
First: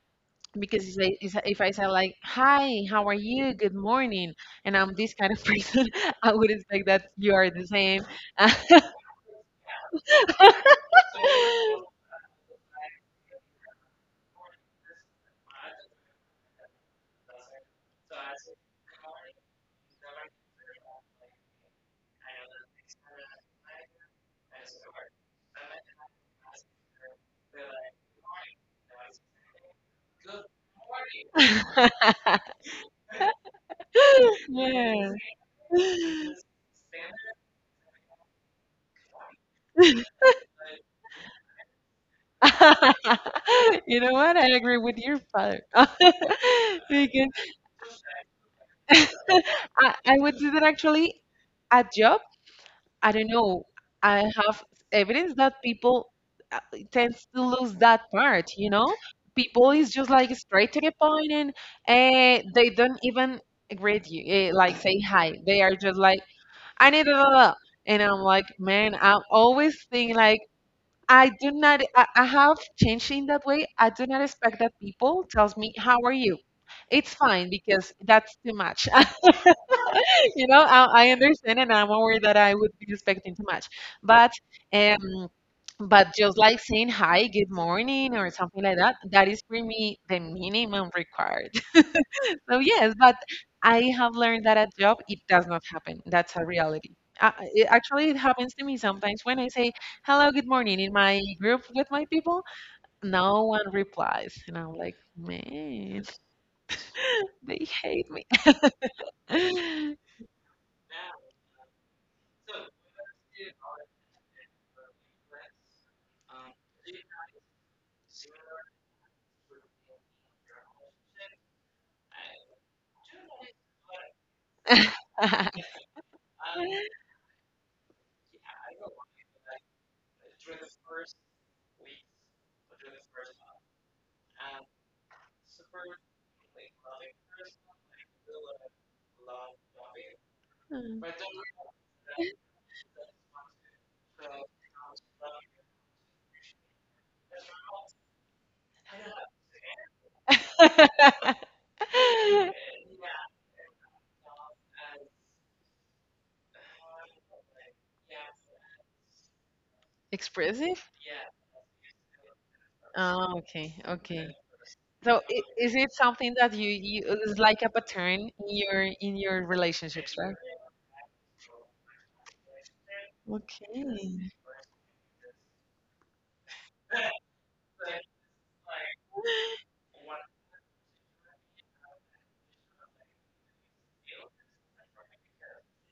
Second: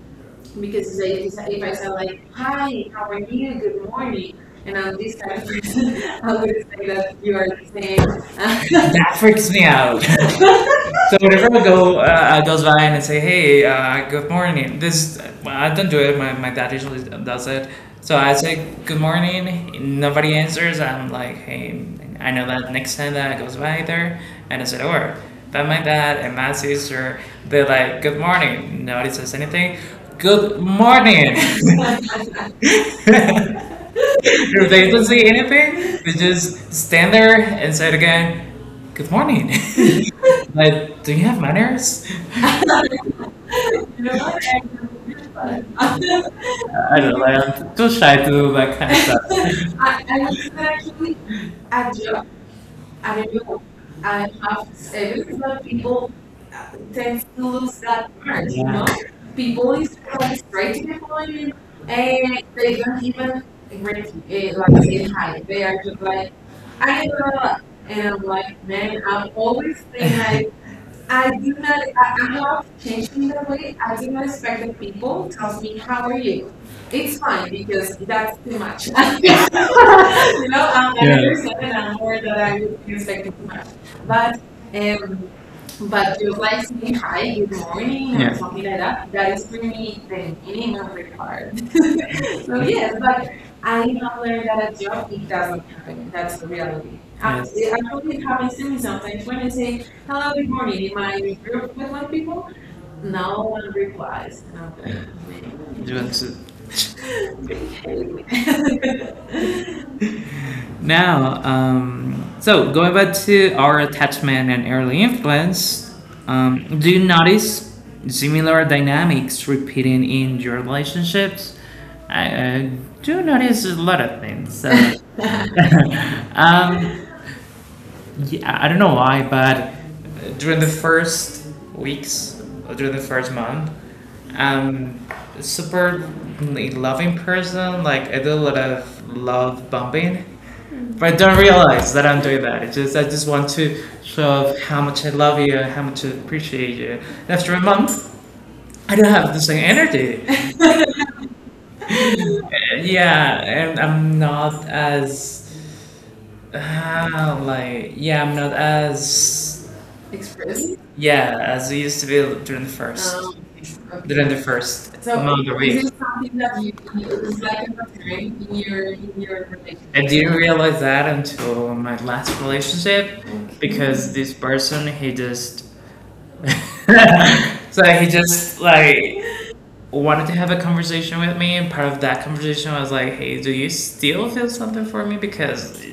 Speaker 2: because
Speaker 1: because
Speaker 2: if I, if I if
Speaker 1: if
Speaker 2: I
Speaker 1: I
Speaker 2: say
Speaker 1: say
Speaker 2: like,
Speaker 1: like,
Speaker 2: "Hi,
Speaker 1: "Hi, how
Speaker 2: how are
Speaker 1: are
Speaker 2: you?
Speaker 1: you?
Speaker 2: Good
Speaker 1: Good
Speaker 2: morning,"
Speaker 1: morning," and
Speaker 2: and I'm
Speaker 1: I'm
Speaker 2: this
Speaker 1: this
Speaker 2: kind
Speaker 1: kind
Speaker 2: of
Speaker 1: of
Speaker 2: person,
Speaker 1: person,
Speaker 2: I would
Speaker 1: okay,
Speaker 2: expect that you are the same.
Speaker 1: That freaks me out. So whenever I go, I goes by and I say, "Hey, good morning." This well, I don't do it. My dad usually does it. So I say, "Good morning." Nobody answers. I'm like, "Hey, I know that next time that I goes by there," and I said, "Or." But my dad and my sister, they're like, "Good morning." Nobody says anything. Good morning. If they don't
Speaker 2: Yeah.
Speaker 1: say anything, they just stand there and say it again. Good morning. Like, do you have manners?
Speaker 2: You know what? I agree with your father.
Speaker 1: I don't know,
Speaker 2: Because
Speaker 1: like I'm too shy to do that kind of stuff.
Speaker 2: I,
Speaker 1: I,
Speaker 2: I would do that
Speaker 1: I actually
Speaker 2: actually. A
Speaker 1: at
Speaker 2: job,
Speaker 1: job,
Speaker 2: I
Speaker 1: I
Speaker 2: don't
Speaker 1: don't know.
Speaker 2: know.
Speaker 1: I
Speaker 2: I have
Speaker 1: have
Speaker 2: evidence
Speaker 1: savings,
Speaker 2: that
Speaker 1: but
Speaker 2: people
Speaker 1: people
Speaker 2: uh,
Speaker 1: tend
Speaker 2: tends to
Speaker 1: to
Speaker 2: lose
Speaker 1: lose
Speaker 2: that
Speaker 1: that
Speaker 2: part,
Speaker 1: part, you
Speaker 2: you
Speaker 1: Yeah. know?
Speaker 2: know?
Speaker 1: People
Speaker 2: People is just like straight to the point, and they don't even greet you, like
Speaker 1: like
Speaker 2: say
Speaker 1: they
Speaker 2: hi.
Speaker 1: have
Speaker 2: They are just like, "I need a, blah, blah, blah." And I'm like, "Man," I always think like,
Speaker 1: they
Speaker 2: "I
Speaker 1: like
Speaker 2: do not." I have changed in that way. I do not expect that people tells me how are you. It's fine because that's too much. You know,
Speaker 1: I
Speaker 2: I
Speaker 1: Yeah.
Speaker 2: understand and I'm aware that I would be
Speaker 1: respect,
Speaker 2: expecting too much, but um, but
Speaker 1: but
Speaker 2: just like saying hi, good morning,
Speaker 1: being
Speaker 2: or something
Speaker 1: Yeah.
Speaker 2: like that, that is for me the minimum required. So yes, but I have learned that at job it does not happen.
Speaker 1: something
Speaker 2: That's a
Speaker 1: that
Speaker 2: reality.
Speaker 1: reality. I,
Speaker 2: It,
Speaker 1: Yes. I
Speaker 2: actually, it
Speaker 1: really haven't
Speaker 2: happens to me
Speaker 1: seen some
Speaker 2: sometimes when I say hello, good morning in my group with my people.
Speaker 1: people. No
Speaker 2: No one
Speaker 1: one
Speaker 2: replies,
Speaker 1: replies.
Speaker 2: and I'm like,
Speaker 1: Okay. Do you
Speaker 2: "Man,
Speaker 1: want
Speaker 2: they hate me."
Speaker 1: to? Now, so going back to our attachment and early influence, do you notice similar dynamics repeating in your relationships? I, I do notice a lot of things. So. um, yeah I don't know why, but during the first weeks, or during the first month, um, super loving person. Like I do a lot of love bombing, but I don't realize that I'm doing that. It's just I just want to show how much I love you, how much I appreciate you. And after a month, I don't have the same energy. Yeah, and I'm not as I'm not as Express.
Speaker 2: Expressive.
Speaker 1: Yeah, as I used to be during the first
Speaker 2: Oh, okay,
Speaker 1: Okay.
Speaker 2: okay.
Speaker 1: during the first
Speaker 2: So
Speaker 1: So month or
Speaker 2: is
Speaker 1: week.
Speaker 2: it
Speaker 1: Is
Speaker 2: something that you
Speaker 1: this
Speaker 2: is
Speaker 1: is
Speaker 2: like a
Speaker 1: that
Speaker 2: pattern
Speaker 1: breaking you?
Speaker 2: in your
Speaker 1: I
Speaker 2: relationships,
Speaker 1: didn't
Speaker 2: right?
Speaker 1: realize that until my last relationship okay.
Speaker 2: Okay.
Speaker 1: Because this person he just so he just like wanted to have a conversation with me, and part of that conversation was like, "Hey, do you still feel something for me? Because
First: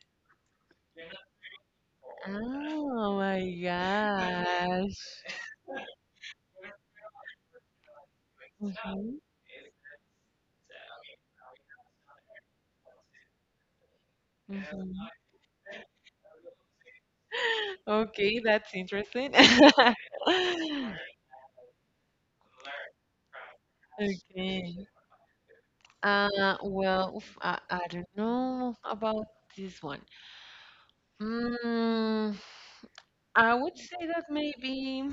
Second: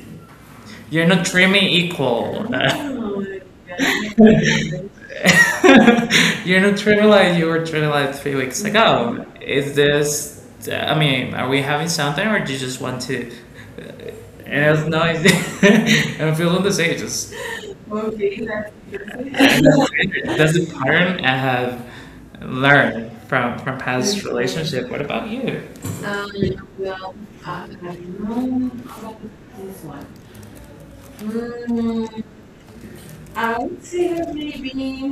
Speaker 1: you're not treating me equal.
Speaker 2: Oh my gosh.
Speaker 1: You're not treating me like you were treating like 3 weeks
Speaker 2: Mhm,
Speaker 1: ago. Is this? I mean, are we having something, or do you just want to?" And I was
Speaker 2: mhm.
Speaker 1: no, it's- I'm feeling the same. Just okay.
Speaker 2: Okay, that's interesting.
Speaker 1: That's a pattern I have learn from past
Speaker 2: Okay.
Speaker 1: relationship. What about you? Um,
Speaker 2: Well, oof, I don't know about this
Speaker 1: this
Speaker 2: one.
Speaker 1: one. Mm,
Speaker 2: Mm, I
Speaker 1: I
Speaker 2: would
Speaker 1: would
Speaker 2: say
Speaker 1: say
Speaker 2: that
Speaker 1: that maybe
Speaker 2: maybe.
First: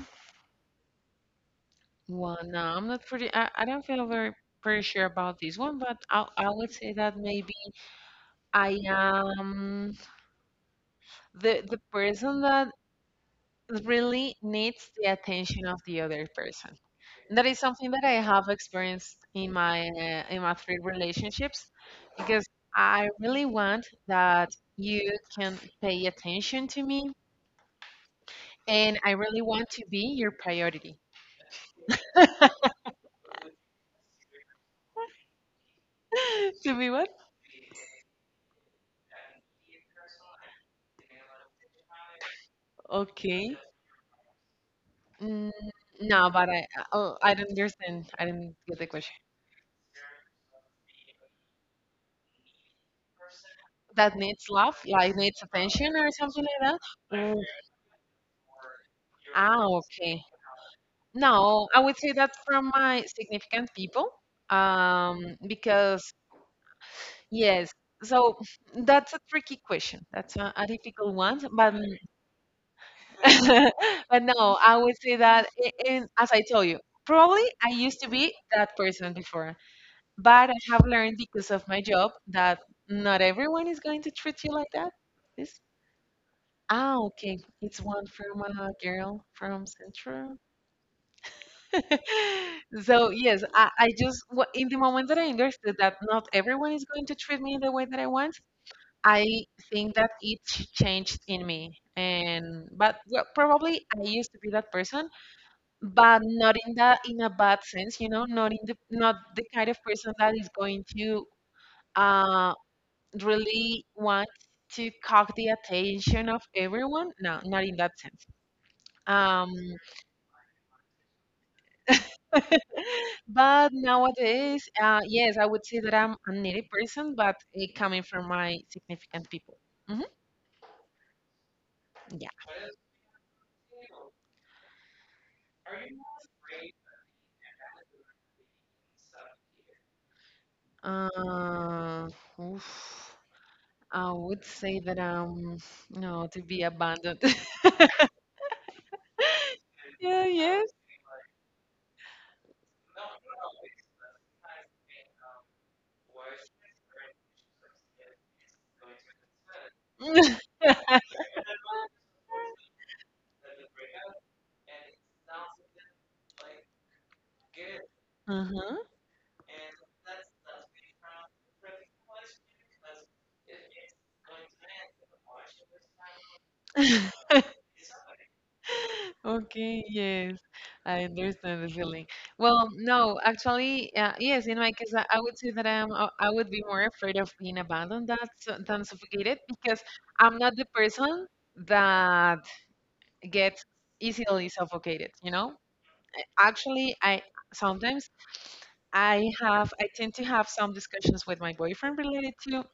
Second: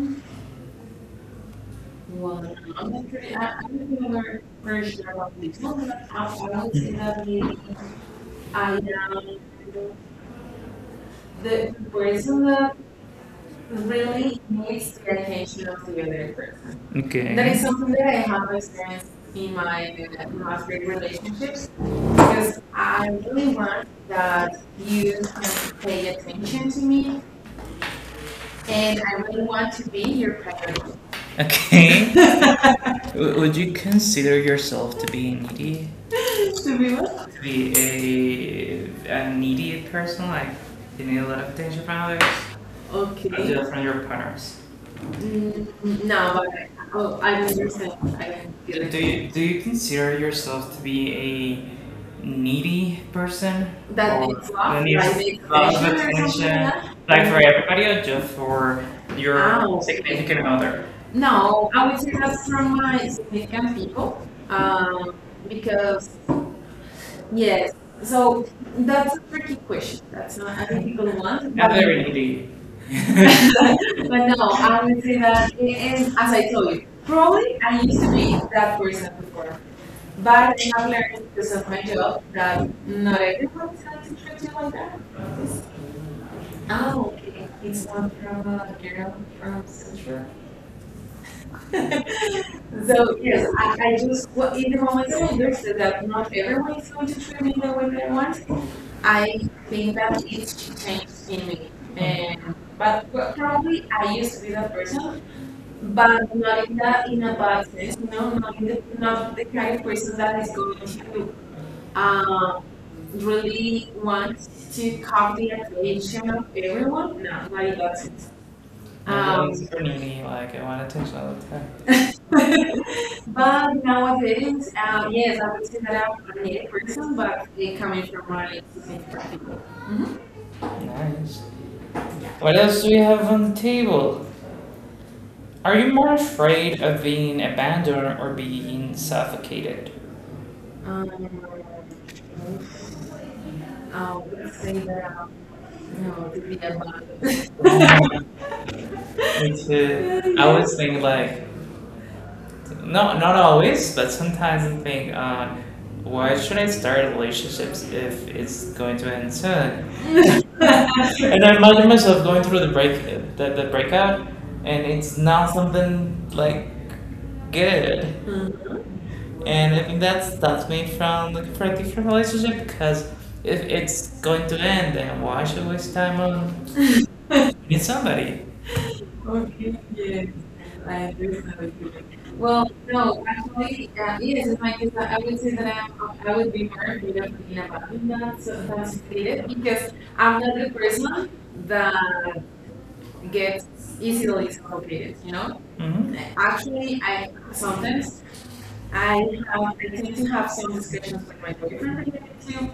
Speaker 2: Well,
Speaker 1: one.
Speaker 2: no, I'm
Speaker 1: I'm
Speaker 2: not
Speaker 1: not
Speaker 2: pretty.
Speaker 1: pretty.
Speaker 2: I, I don't feel
Speaker 1: I'm not
Speaker 2: very pretty
Speaker 1: very,
Speaker 2: sure
Speaker 1: sure
Speaker 2: about
Speaker 1: about
Speaker 2: this
Speaker 1: this
Speaker 2: one,
Speaker 1: one,
Speaker 2: but I
Speaker 1: I,
Speaker 2: I would
Speaker 1: would
Speaker 2: say
Speaker 1: say
Speaker 2: that
Speaker 1: that
Speaker 2: maybe
Speaker 1: maybe I
Speaker 2: I
Speaker 1: am
Speaker 2: am the
Speaker 1: the
Speaker 2: person
Speaker 1: person
Speaker 2: that
Speaker 1: that
Speaker 2: really
Speaker 1: really
Speaker 2: needs
Speaker 1: needs to
Speaker 2: the
Speaker 1: get
Speaker 2: attention of the other
Speaker 1: hang
Speaker 2: person.
Speaker 1: person. Okay.
Speaker 2: That
Speaker 1: That
Speaker 2: is
Speaker 1: is
Speaker 2: something
Speaker 1: something
Speaker 2: that I
Speaker 1: that
Speaker 2: have
Speaker 1: I
Speaker 2: experienced in my three
Speaker 1: great
Speaker 2: relationships,
Speaker 1: relationships
Speaker 2: because
Speaker 1: because
Speaker 2: I
Speaker 1: I
Speaker 2: really
Speaker 1: really
Speaker 2: want
Speaker 1: want
Speaker 2: that you
Speaker 1: you
Speaker 2: can
Speaker 1: to
Speaker 2: pay
Speaker 1: pay
Speaker 2: attention
Speaker 1: attention
Speaker 2: to
Speaker 1: to
Speaker 2: me,
Speaker 1: me,
Speaker 2: and
Speaker 1: and
Speaker 2: I
Speaker 1: I
Speaker 2: really
Speaker 1: really
Speaker 2: want
Speaker 1: want
Speaker 2: to
Speaker 1: to be
Speaker 2: be your
Speaker 1: your priority.
Speaker 2: priority.
Speaker 1: Okay. Would you consider yourself to be needy?
Speaker 2: To
Speaker 1: To
Speaker 2: be
Speaker 1: be
Speaker 2: what?
Speaker 1: what? To be a needy person? Like, you need a lot of attention from others? Okay.
Speaker 2: Okay.
Speaker 1: From your partners?
Speaker 2: Mm,
Speaker 1: Mm,
Speaker 2: no,
Speaker 1: no,
Speaker 2: but I oh, I
Speaker 1: I
Speaker 2: don't
Speaker 1: understand.
Speaker 2: understand. I didn't get the question.
Speaker 1: Do you consider yourself to be a needy person?
Speaker 2: That
Speaker 1: That Or
Speaker 2: needs
Speaker 1: needs love,
Speaker 2: love,
Speaker 1: that needs
Speaker 2: like needs
Speaker 1: like love,
Speaker 2: attention or something
Speaker 1: attention attention.
Speaker 2: like that.
Speaker 1: Like
Speaker 2: Ooh.
Speaker 1: for everybody or just for your
Speaker 2: Ah,
Speaker 1: Ah, okay.
Speaker 2: okay.
Speaker 1: significant other?
Speaker 2: No,
Speaker 1: No,
Speaker 2: I
Speaker 1: I
Speaker 2: would
Speaker 1: would
Speaker 2: say
Speaker 1: say
Speaker 2: that
Speaker 1: that's
Speaker 2: from
Speaker 1: from
Speaker 2: my
Speaker 1: my
Speaker 2: significant
Speaker 1: significant
Speaker 2: people,
Speaker 1: people, um,
Speaker 2: because
Speaker 1: because
Speaker 2: yes,
Speaker 1: yes.
Speaker 2: so
Speaker 1: So
Speaker 2: that's a
Speaker 1: the
Speaker 2: tricky
Speaker 1: question,
Speaker 2: question. That's a
Speaker 1: I think people
Speaker 2: difficult one,
Speaker 1: want, Not
Speaker 2: but
Speaker 1: but, very needy.
Speaker 2: but
Speaker 1: But no,
Speaker 2: no, I
Speaker 1: I
Speaker 2: would
Speaker 1: would
Speaker 2: say
Speaker 1: say
Speaker 2: that,
Speaker 1: that, and as
Speaker 2: as I
Speaker 1: I
Speaker 2: told
Speaker 1: told
Speaker 2: you,
Speaker 1: you,
Speaker 2: probably I
Speaker 1: I
Speaker 2: used
Speaker 1: used
Speaker 2: to
Speaker 1: to
Speaker 2: be
Speaker 1: be
Speaker 2: that
Speaker 1: that
Speaker 2: person before. But I
Speaker 1: person.
Speaker 2: have learned because of my job that
Speaker 1: That
Speaker 2: not everyone is going to treat you like that. This ah, okay, it's
Speaker 1: it's
Speaker 2: one
Speaker 1: not
Speaker 2: from
Speaker 1: from,
Speaker 2: a girl from Central. So
Speaker 1: so,
Speaker 2: yes,
Speaker 1: yes,
Speaker 2: I
Speaker 1: I
Speaker 2: just
Speaker 1: just, well,
Speaker 2: in
Speaker 1: in
Speaker 2: the
Speaker 1: the
Speaker 2: moment
Speaker 1: moment
Speaker 2: that
Speaker 1: I
Speaker 2: I
Speaker 1: was younger,
Speaker 2: understood that not everyone is going to treat me in the way that
Speaker 1: when
Speaker 2: I
Speaker 1: I
Speaker 2: want,
Speaker 1: want.
Speaker 2: I
Speaker 1: I,
Speaker 2: think that
Speaker 1: that,
Speaker 2: it changed in me. And but well, probably I
Speaker 1: I
Speaker 2: used to
Speaker 1: used
Speaker 2: be that person,
Speaker 1: to,
Speaker 2: but
Speaker 1: but
Speaker 2: not
Speaker 1: not
Speaker 2: in
Speaker 1: in
Speaker 2: that
Speaker 1: that,
Speaker 2: in
Speaker 1: in
Speaker 2: a
Speaker 1: a
Speaker 2: bad
Speaker 1: bad
Speaker 2: sense,
Speaker 1: sense, you
Speaker 2: you know,
Speaker 1: know,
Speaker 2: not
Speaker 1: not
Speaker 2: in
Speaker 1: in
Speaker 2: the
Speaker 1: the,
Speaker 2: not
Speaker 1: not
Speaker 2: the
Speaker 1: the
Speaker 2: kind of
Speaker 1: kind of
Speaker 2: person
Speaker 1: person
Speaker 2: that
Speaker 1: that
Speaker 2: is
Speaker 1: is
Speaker 2: going
Speaker 1: going
Speaker 2: to
Speaker 1: to,
Speaker 2: um
Speaker 1: uh,
Speaker 2: really
Speaker 1: really
Speaker 2: want
Speaker 1: want
Speaker 2: to
Speaker 1: to
Speaker 2: cock the
Speaker 1: copy the
Speaker 2: attention
Speaker 1: attention
Speaker 2: of
Speaker 1: of
Speaker 2: everyone.
Speaker 1: everyone,
Speaker 2: No,
Speaker 1: no,
Speaker 2: not
Speaker 1: not
Speaker 2: in
Speaker 1: in
Speaker 2: that
Speaker 1: that
Speaker 2: sense.
Speaker 1: sense. Nobody
Speaker 2: Um,
Speaker 1: It's for Nini, like I want attention all the time.
Speaker 2: but
Speaker 1: But
Speaker 2: nowadays,
Speaker 1: nowadays,
Speaker 2: yes,
Speaker 1: yes,
Speaker 2: I would
Speaker 1: I'm
Speaker 2: say that I'm a needy person, but it
Speaker 1: actually
Speaker 2: coming
Speaker 1: com-
Speaker 2: from my significant people. Hmm.
Speaker 1: Nice.
Speaker 2: Yeah.
Speaker 1: What else do we have on the table? Are you more afraid of being abandoned or being suffocated? Um,
Speaker 2: Uh, Oof. I would say that no,
Speaker 1: no,
Speaker 2: to
Speaker 1: to be
Speaker 2: be abandoned.
Speaker 1: It's,
Speaker 2: Yeah.
Speaker 1: I always
Speaker 2: Yes.
Speaker 1: Yes. think like, no, not always, but sometimes I think, why should I start relationships if it's going to end soon? And I imagine myself going through the break, the breakout, and it's not something like good.
Speaker 2: Uh-huh.
Speaker 1: And I think that stops me from looking for a different relationship because if it's going to end, then why should I waste time on meet somebody? Okay,
Speaker 2: Okay,
Speaker 1: yeah.
Speaker 2: yes, I
Speaker 1: Right.
Speaker 2: understand the feeling.
Speaker 1: Well,
Speaker 2: Well, no, actually, yes, in my case, I,
Speaker 1: I
Speaker 2: I would
Speaker 1: would
Speaker 2: say
Speaker 1: say that
Speaker 2: that I'm, I
Speaker 1: I
Speaker 2: would
Speaker 1: would
Speaker 2: be
Speaker 1: be
Speaker 2: more afraid of being abandoned that,
Speaker 1: not so
Speaker 2: than suffocated
Speaker 1: fascinated
Speaker 2: because
Speaker 1: because
Speaker 2: I'm not the person
Speaker 1: that
Speaker 2: that gets
Speaker 1: gets easily
Speaker 2: easily suffocated, you know?
Speaker 1: hmm
Speaker 2: Actually, I sometimes
Speaker 1: sometimes. I
Speaker 2: I have, I tend
Speaker 1: need
Speaker 2: to
Speaker 1: to
Speaker 2: have
Speaker 1: have
Speaker 2: some discussions with my boyfriend related to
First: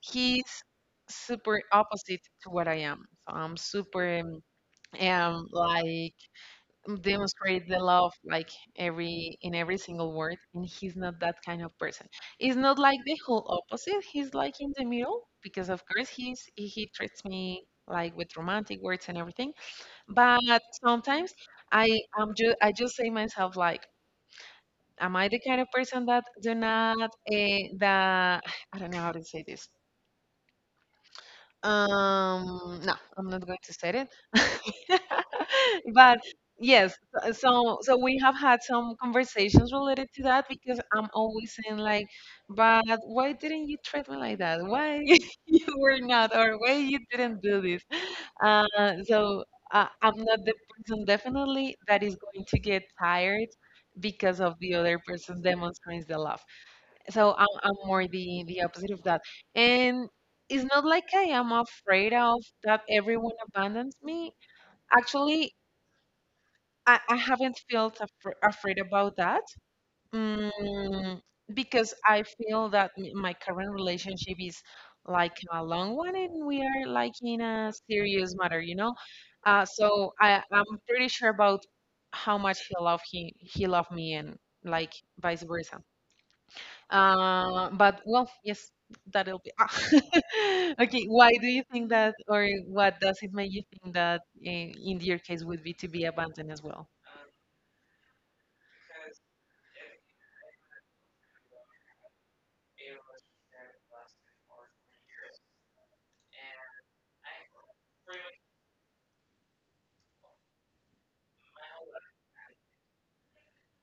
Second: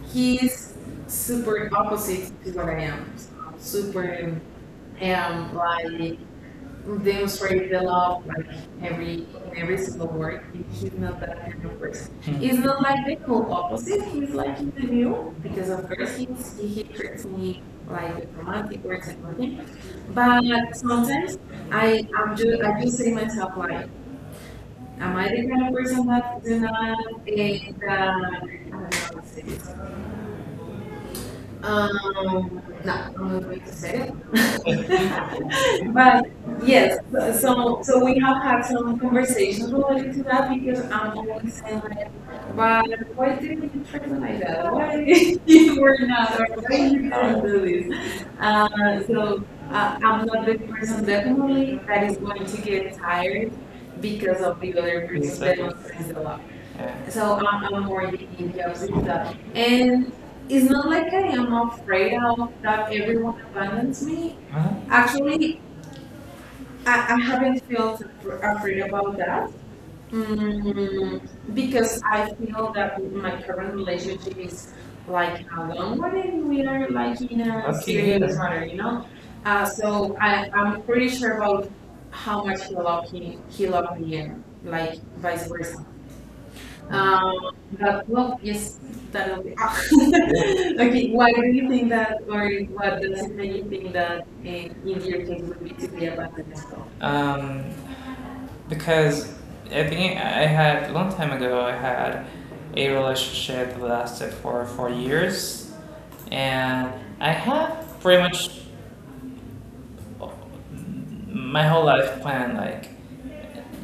Speaker 2: he's
Speaker 1: he's
Speaker 2: super
Speaker 1: super
Speaker 2: opposite
Speaker 1: opposite
Speaker 2: to what I am. So I'm super
Speaker 1: super
Speaker 2: like
Speaker 1: like
Speaker 2: demonstrate
Speaker 1: demonstrate
Speaker 2: the
Speaker 1: the
Speaker 2: love
Speaker 1: like
Speaker 2: like every in every single word,
Speaker 1: every
Speaker 2: and he's not that kind of person.
Speaker 1: person. Hmm.
Speaker 2: He's
Speaker 1: It's
Speaker 2: not like the
Speaker 1: the
Speaker 2: whole
Speaker 1: whole opposite
Speaker 2: opposite.
Speaker 1: to
Speaker 2: He's like in the middle
Speaker 1: you
Speaker 2: because
Speaker 1: because
Speaker 2: of
Speaker 1: of
Speaker 2: course
Speaker 1: course he
Speaker 2: he treats
Speaker 1: treats me
Speaker 2: me like with romantic words and everything. But
Speaker 1: But
Speaker 2: sometimes i
Speaker 1: I
Speaker 2: am
Speaker 1: I'm
Speaker 2: just
Speaker 1: just
Speaker 2: i
Speaker 1: I
Speaker 2: just
Speaker 1: just
Speaker 2: say
Speaker 1: say myself,
Speaker 2: myself like,
Speaker 1: am
Speaker 2: "Am
Speaker 1: I
Speaker 2: I the
Speaker 1: the
Speaker 2: kind
Speaker 1: kind
Speaker 2: of
Speaker 1: of person
Speaker 2: person that
Speaker 1: that
Speaker 2: do
Speaker 1: do
Speaker 2: not
Speaker 1: not think that I
Speaker 2: that
Speaker 1: don't
Speaker 2: I
Speaker 1: know
Speaker 2: don't know how
Speaker 1: how
Speaker 2: to
Speaker 1: to say
Speaker 2: say this.
Speaker 1: this. No,
Speaker 2: No,
Speaker 1: I'm not
Speaker 2: I'm not going
Speaker 1: going
Speaker 2: to
Speaker 1: to
Speaker 2: say it."
Speaker 1: say it.
Speaker 2: But
Speaker 1: But
Speaker 2: yes,
Speaker 1: yes,
Speaker 2: so
Speaker 1: so
Speaker 2: so
Speaker 1: so
Speaker 2: we
Speaker 1: we
Speaker 2: have had
Speaker 1: have
Speaker 2: some
Speaker 1: some
Speaker 2: conversations
Speaker 1: conversations
Speaker 2: related
Speaker 1: related
Speaker 2: to
Speaker 1: to
Speaker 2: that
Speaker 1: that
Speaker 2: because
Speaker 1: because
Speaker 2: I'm
Speaker 1: I'm,
Speaker 2: always saying like, "But
Speaker 1: but
Speaker 2: why
Speaker 1: Why did
Speaker 2: didn't you
Speaker 1: you
Speaker 2: treat me
Speaker 1: something
Speaker 2: like
Speaker 1: like
Speaker 2: that?
Speaker 1: that? Why
Speaker 2: Why you
Speaker 1: you
Speaker 2: were
Speaker 1: were
Speaker 2: not, or why
Speaker 1: why
Speaker 2: you
Speaker 1: you
Speaker 2: didn't
Speaker 1: gonna
Speaker 2: do this?"
Speaker 1: do this?
Speaker 2: Uh,
Speaker 1: Uh,
Speaker 2: so
Speaker 1: so
Speaker 2: I'm
Speaker 1: I'm
Speaker 2: not
Speaker 1: not
Speaker 2: the
Speaker 1: the
Speaker 2: person
Speaker 1: person
Speaker 2: definitely
Speaker 1: definitely
Speaker 2: that
Speaker 1: that
Speaker 2: is
Speaker 1: is
Speaker 2: going
Speaker 1: going
Speaker 2: to
Speaker 1: to
Speaker 2: get tired
Speaker 1: be
Speaker 2: because of the other
Speaker 1: the person.
Speaker 2: person
Speaker 1: That-
Speaker 2: demonstrates the love.
Speaker 1: Yeah.
Speaker 2: So
Speaker 1: So
Speaker 2: I'm more the opposite of that, and
Speaker 1: and
Speaker 2: it's
Speaker 1: it's
Speaker 2: not
Speaker 1: not
Speaker 2: like
Speaker 1: like
Speaker 2: I
Speaker 1: I
Speaker 2: am
Speaker 1: am of
Speaker 2: afraid of that everyone
Speaker 1: everyone
Speaker 2: abandons
Speaker 1: abandons
Speaker 2: me.
Speaker 1: me. Uh-huh.
Speaker 2: Actually
Speaker 1: Actually,
Speaker 2: I
Speaker 1: I
Speaker 2: haven't
Speaker 1: haven't feel
Speaker 2: felt afraid
Speaker 1: worried
Speaker 2: about
Speaker 1: about
Speaker 2: that. Mm,
Speaker 1: mm,
Speaker 2: because
Speaker 1: because
Speaker 2: I
Speaker 1: I
Speaker 2: feel
Speaker 1: feel
Speaker 2: that
Speaker 1: that
Speaker 2: my
Speaker 1: my
Speaker 2: current
Speaker 1: current
Speaker 2: relationship
Speaker 1: relationship
Speaker 2: is
Speaker 1: is
Speaker 2: like
Speaker 1: like
Speaker 2: a
Speaker 1: don't
Speaker 2: long
Speaker 1: long
Speaker 2: one, and
Speaker 1: running.
Speaker 2: we
Speaker 1: We
Speaker 2: are
Speaker 1: are
Speaker 2: like
Speaker 1: like in
Speaker 2: in
Speaker 1: a
Speaker 2: a
Speaker 1: Okay.
Speaker 2: serious
Speaker 1: serious
Speaker 2: matter,
Speaker 1: matter.
Speaker 2: you know. So I'm
Speaker 1: I'm
Speaker 2: pretty
Speaker 1: pretty
Speaker 2: sure
Speaker 1: sure
Speaker 2: about how
Speaker 1: vai
Speaker 2: much he
Speaker 1: falar
Speaker 2: love
Speaker 1: o
Speaker 2: he
Speaker 1: que
Speaker 2: he loved me,
Speaker 1: Gabriel
Speaker 2: and like
Speaker 1: vai
Speaker 2: vice versa. But well,
Speaker 1: e
Speaker 2: yes,
Speaker 1: esse tá
Speaker 2: that'll
Speaker 1: no
Speaker 2: be. Ah. Okay,
Speaker 1: okay
Speaker 2: why
Speaker 1: why do
Speaker 2: do you
Speaker 1: you think
Speaker 2: think that,
Speaker 1: that
Speaker 2: or what does it
Speaker 1: Do
Speaker 2: make you
Speaker 1: you think
Speaker 2: think that
Speaker 1: that
Speaker 2: in your
Speaker 1: Indian
Speaker 2: case would be to be abandoned
Speaker 1: is
Speaker 2: as
Speaker 1: called?
Speaker 2: well?
Speaker 1: Because I think I had a long time ago. I had a relationship that lasted for 4 years, and I have pretty much my whole life planned. Like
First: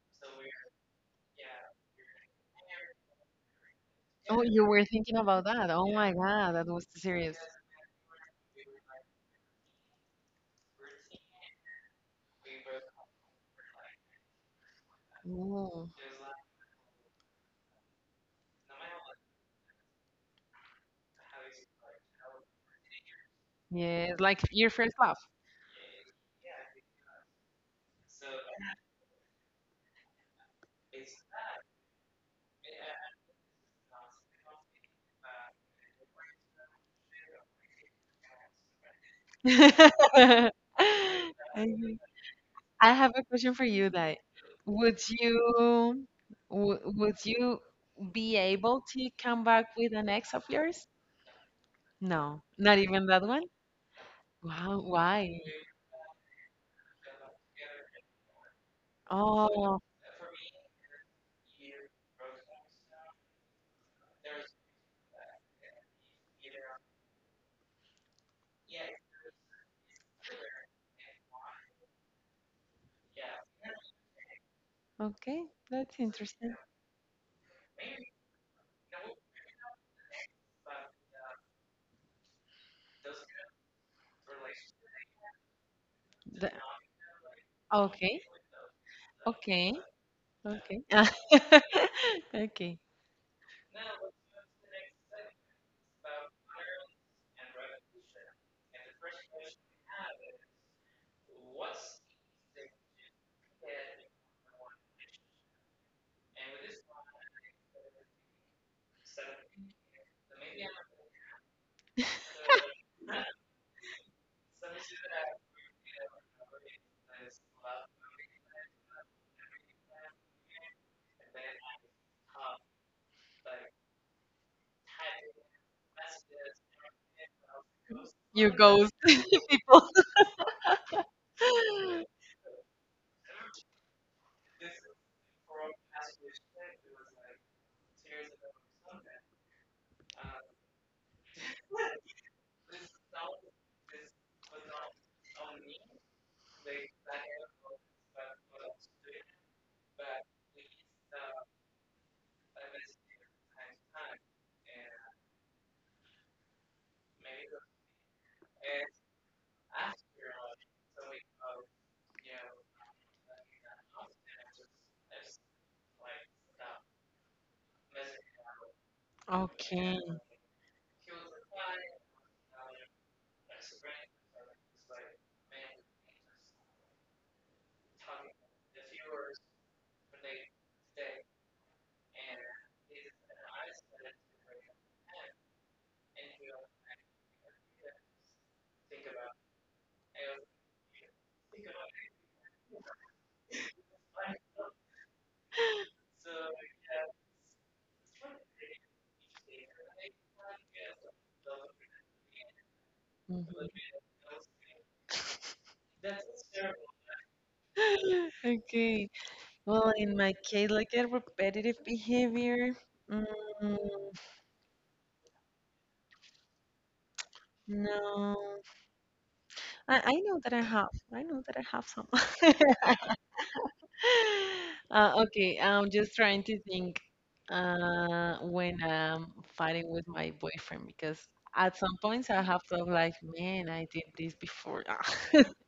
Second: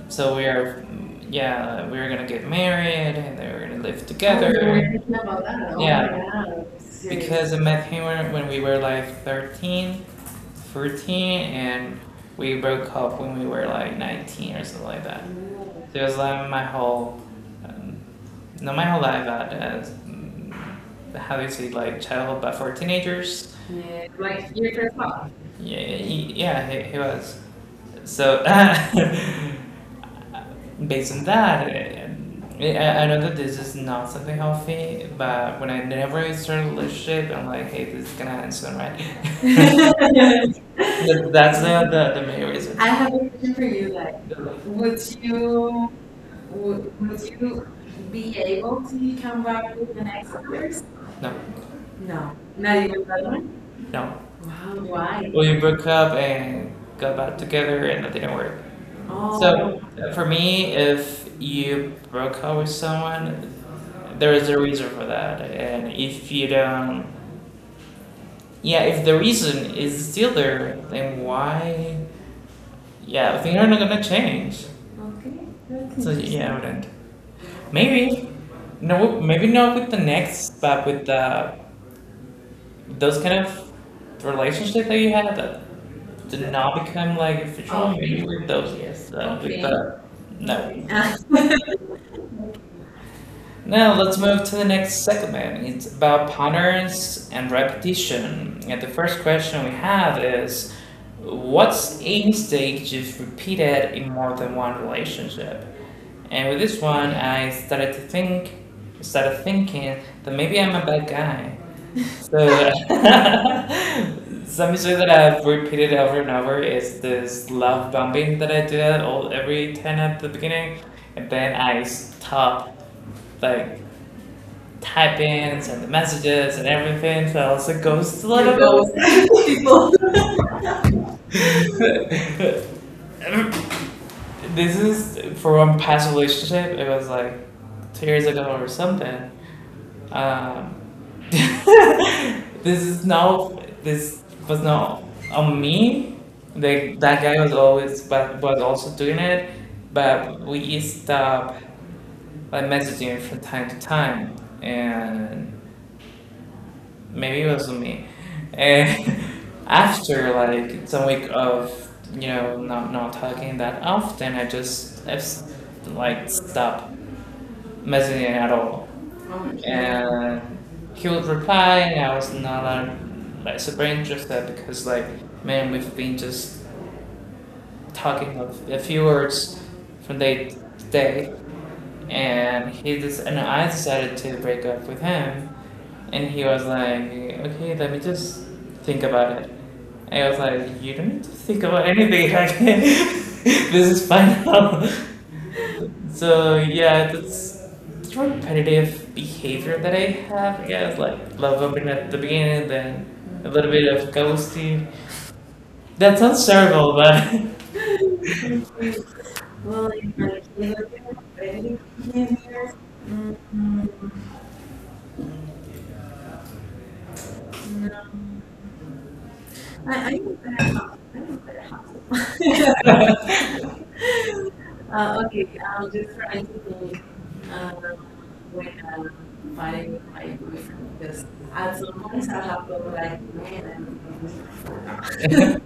Speaker 1: So we are, yeah, we were gonna get married and they were gonna live I was
Speaker 2: Oh,
Speaker 1: together.
Speaker 2: you were
Speaker 1: Aware
Speaker 2: thinking
Speaker 1: about
Speaker 2: about that.
Speaker 1: that. Oh my
Speaker 2: Oh my
Speaker 1: Yeah.
Speaker 2: God,
Speaker 1: God.
Speaker 2: that was
Speaker 1: Serious.
Speaker 2: serious.
Speaker 1: Because I met him when we were like 13, 14, and we broke up when we were like 19 or something like that.
Speaker 2: Oh,
Speaker 1: So it was like my whole, um, not my whole life, but how do you say, like childhood, but for teenagers.
Speaker 2: yes, like your first love.
Speaker 1: Wow. Yeah, he was. So, based on that, I know that this is not something healthy, but when I never started a relationship, I'm like, hey, this is gonna end soon, right? That's
Speaker 2: I
Speaker 1: the main reason.
Speaker 2: I
Speaker 1: I
Speaker 2: have
Speaker 1: have
Speaker 2: a
Speaker 1: a
Speaker 2: question
Speaker 1: question
Speaker 2: for
Speaker 1: for
Speaker 2: you
Speaker 1: you.
Speaker 2: that
Speaker 1: Like,
Speaker 2: would
Speaker 1: would
Speaker 2: you
Speaker 1: you would,
Speaker 2: would
Speaker 1: would
Speaker 2: you
Speaker 1: you
Speaker 2: be
Speaker 1: be
Speaker 2: able
Speaker 1: able
Speaker 2: to
Speaker 1: to
Speaker 2: come
Speaker 1: count
Speaker 2: back with an ex of yours?
Speaker 1: yours? No. No,
Speaker 2: No, not
Speaker 1: not
Speaker 2: even
Speaker 1: even
Speaker 2: that
Speaker 1: that
Speaker 2: one.
Speaker 1: one. No,
Speaker 2: Wow, why?
Speaker 1: we broke up and got back together and that didn't work. Oh,
Speaker 2: Oh,
Speaker 1: So for me, if you broke up with someone, there is a reason for that. And if you don't, yeah, if the reason is still there, then why? Yeah, things are not gonna change. Okay.
Speaker 2: okay, that's
Speaker 1: That's So yeah, I
Speaker 2: interesting.
Speaker 1: interesting. Wouldn't. Maybe no, maybe not with the next, but with the those kind of relationship that you had, did
Speaker 2: Th-
Speaker 1: not become like official oh,
Speaker 2: okay,
Speaker 1: meeting with those yes with Okay. With
Speaker 2: okay,
Speaker 1: the
Speaker 2: okay,
Speaker 1: no.
Speaker 2: okay.
Speaker 1: Now let's move to the next segment. It's about patterns and repetition. And the first question we have is what's a mistake you've repeated in more than one relationship? And with this one I started to think started thinking that maybe I'm a bad guy. So Some mistake that I've repeated over and over is this love bombing that I do at all every time at the beginning, and then I stop like typings and the messages and everything. So I also ghost a lot
Speaker 2: You
Speaker 1: You of
Speaker 2: ghost
Speaker 1: those ghost
Speaker 2: people.
Speaker 1: people. This is for one past relationship. It was like 2 years ago or something. Um, This is now this was now a meme. Like that guy was always but was also doing it, but we stopped like messaging him from time to time, and maybe it was me. And after like some week of you know not talking that often, I just like stopped messaging at all.
Speaker 2: Okay.
Speaker 1: And he would reply, and I was not like super interested because like man, we've been just talking of a few words from day to day, and he just and I decided to break up with him, and he was like, okay, let me just think about it. And I was like, you don't need to think about anything. This is final. So yeah, that's it's repetitive behavior that I have. Yeah, it's like love opening at the beginning, then a
Speaker 2: Mhm.
Speaker 1: little bit of ghosting. That sounds terrible, but
Speaker 2: Okay. Well,
Speaker 1: Well,
Speaker 2: in my
Speaker 1: if
Speaker 2: case,
Speaker 1: I
Speaker 2: like a repetitive
Speaker 1: ready,
Speaker 2: behavior, mm,
Speaker 1: mm, mm, no.
Speaker 2: no. I
Speaker 1: I,
Speaker 2: know that I
Speaker 1: I
Speaker 2: have. I know that
Speaker 1: don't
Speaker 2: I have some.
Speaker 1: know. um,
Speaker 2: Okay, I'm just trying to think
Speaker 1: uh,
Speaker 2: when I'm fighting
Speaker 1: fighting
Speaker 2: with
Speaker 1: with my
Speaker 2: my boyfriend
Speaker 1: boyfriend
Speaker 2: because
Speaker 1: because I
Speaker 2: at some points
Speaker 1: always
Speaker 2: I have
Speaker 1: have
Speaker 2: thought like,
Speaker 1: like
Speaker 2: "Man, I
Speaker 1: man
Speaker 2: did this before."
Speaker 1: and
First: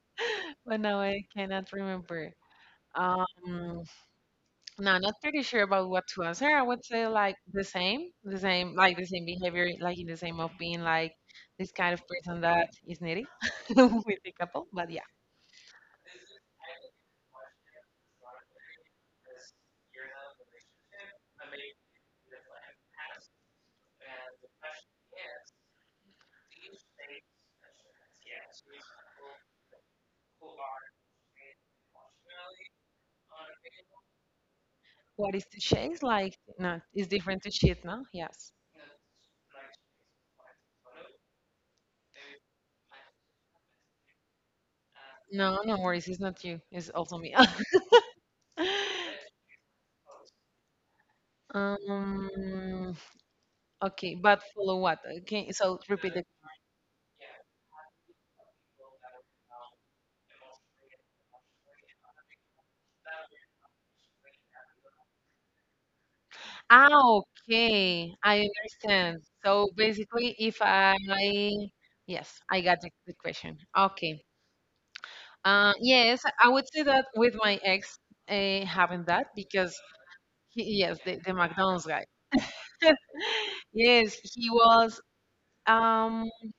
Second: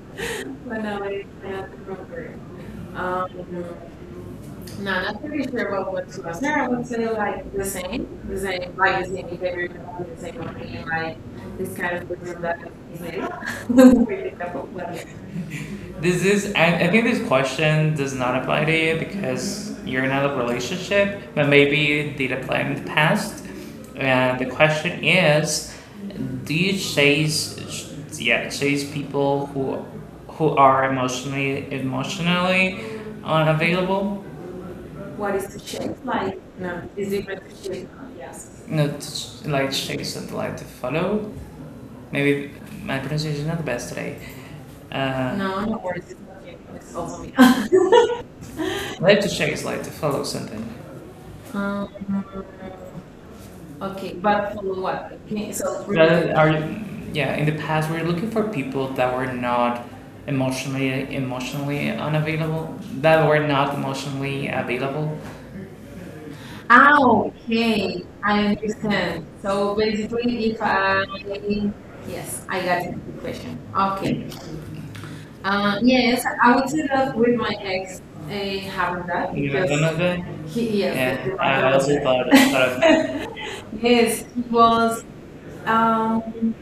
Speaker 2: But now I cannot remember.
Speaker 1: whenever.
Speaker 2: Um,
Speaker 1: Um, No,
Speaker 2: No,
Speaker 1: I'm
Speaker 2: not pretty
Speaker 1: pretty
Speaker 2: sure
Speaker 1: sure.
Speaker 2: about what to answer. I
Speaker 1: I
Speaker 2: would
Speaker 1: would
Speaker 2: say
Speaker 1: say
Speaker 2: like
Speaker 1: like the same, the
Speaker 2: the same,
Speaker 1: same,
Speaker 2: like the
Speaker 1: like the
Speaker 2: same
Speaker 1: same,
Speaker 2: behavior, like in the same of being like this
Speaker 1: this
Speaker 2: kind
Speaker 1: kind
Speaker 2: of
Speaker 1: of
Speaker 2: person that is needy
Speaker 1: thing.
Speaker 2: with the couple. But yeah,
Speaker 1: This is, I think this question does not apply to you because you're in a relationship, but maybe it did apply in the past. And the question is, do you chase, yeah, chase people who are emotionally unavailable?
Speaker 2: what
Speaker 1: What
Speaker 2: is
Speaker 1: is
Speaker 2: to chase?
Speaker 1: it
Speaker 2: Like,
Speaker 1: like?
Speaker 2: no,
Speaker 1: No,
Speaker 2: it's
Speaker 1: is it?
Speaker 2: different to cheat, no? Yes.
Speaker 1: Yes. Not sh- like shakes that like to follow. Maybe my pronunciation is not the best today.
Speaker 2: No,
Speaker 1: No,
Speaker 2: no
Speaker 1: no
Speaker 2: worries.
Speaker 1: worries.
Speaker 2: It's not you. It's
Speaker 1: It's
Speaker 2: also
Speaker 1: also me.
Speaker 2: me.
Speaker 1: Like to shakes like to follow something. um,
Speaker 2: Um,
Speaker 1: okay,
Speaker 2: okay, but
Speaker 1: but
Speaker 2: follow what?
Speaker 1: for-
Speaker 2: Okay,
Speaker 1: okay,
Speaker 2: so
Speaker 1: so
Speaker 2: repeat
Speaker 1: rather,
Speaker 2: it.
Speaker 1: repeat. Are, yeah, in the past, we were looking for people that were not emotionally unavailable, that were not emotionally available.
Speaker 2: Ah,
Speaker 1: Ah, okay,
Speaker 2: okay,
Speaker 1: I
Speaker 2: I understand.
Speaker 1: understand.
Speaker 2: So
Speaker 1: So
Speaker 2: basically,
Speaker 1: basically, if
Speaker 2: if I, yes,
Speaker 1: yes,
Speaker 2: I
Speaker 1: I
Speaker 2: got
Speaker 1: got the
Speaker 2: the question.
Speaker 1: question.
Speaker 2: Okay.
Speaker 1: Okay.
Speaker 2: Yes,
Speaker 1: Yeah,
Speaker 2: I
Speaker 1: I
Speaker 2: would
Speaker 1: would
Speaker 2: say
Speaker 1: say
Speaker 2: that
Speaker 1: that
Speaker 2: with
Speaker 1: with my
Speaker 2: my ex
Speaker 1: ex, I
Speaker 2: having
Speaker 1: haven't
Speaker 2: that
Speaker 1: that. You met
Speaker 2: because
Speaker 1: because remember he,
Speaker 2: he,
Speaker 1: yes,
Speaker 2: yes,
Speaker 1: yeah,
Speaker 2: the
Speaker 1: I
Speaker 2: McDonald's
Speaker 1: also
Speaker 2: guy.
Speaker 1: thought of
Speaker 2: Yes,
Speaker 1: yes, he
Speaker 2: he was.
Speaker 1: was.
Speaker 2: Um,
Speaker 1: Um,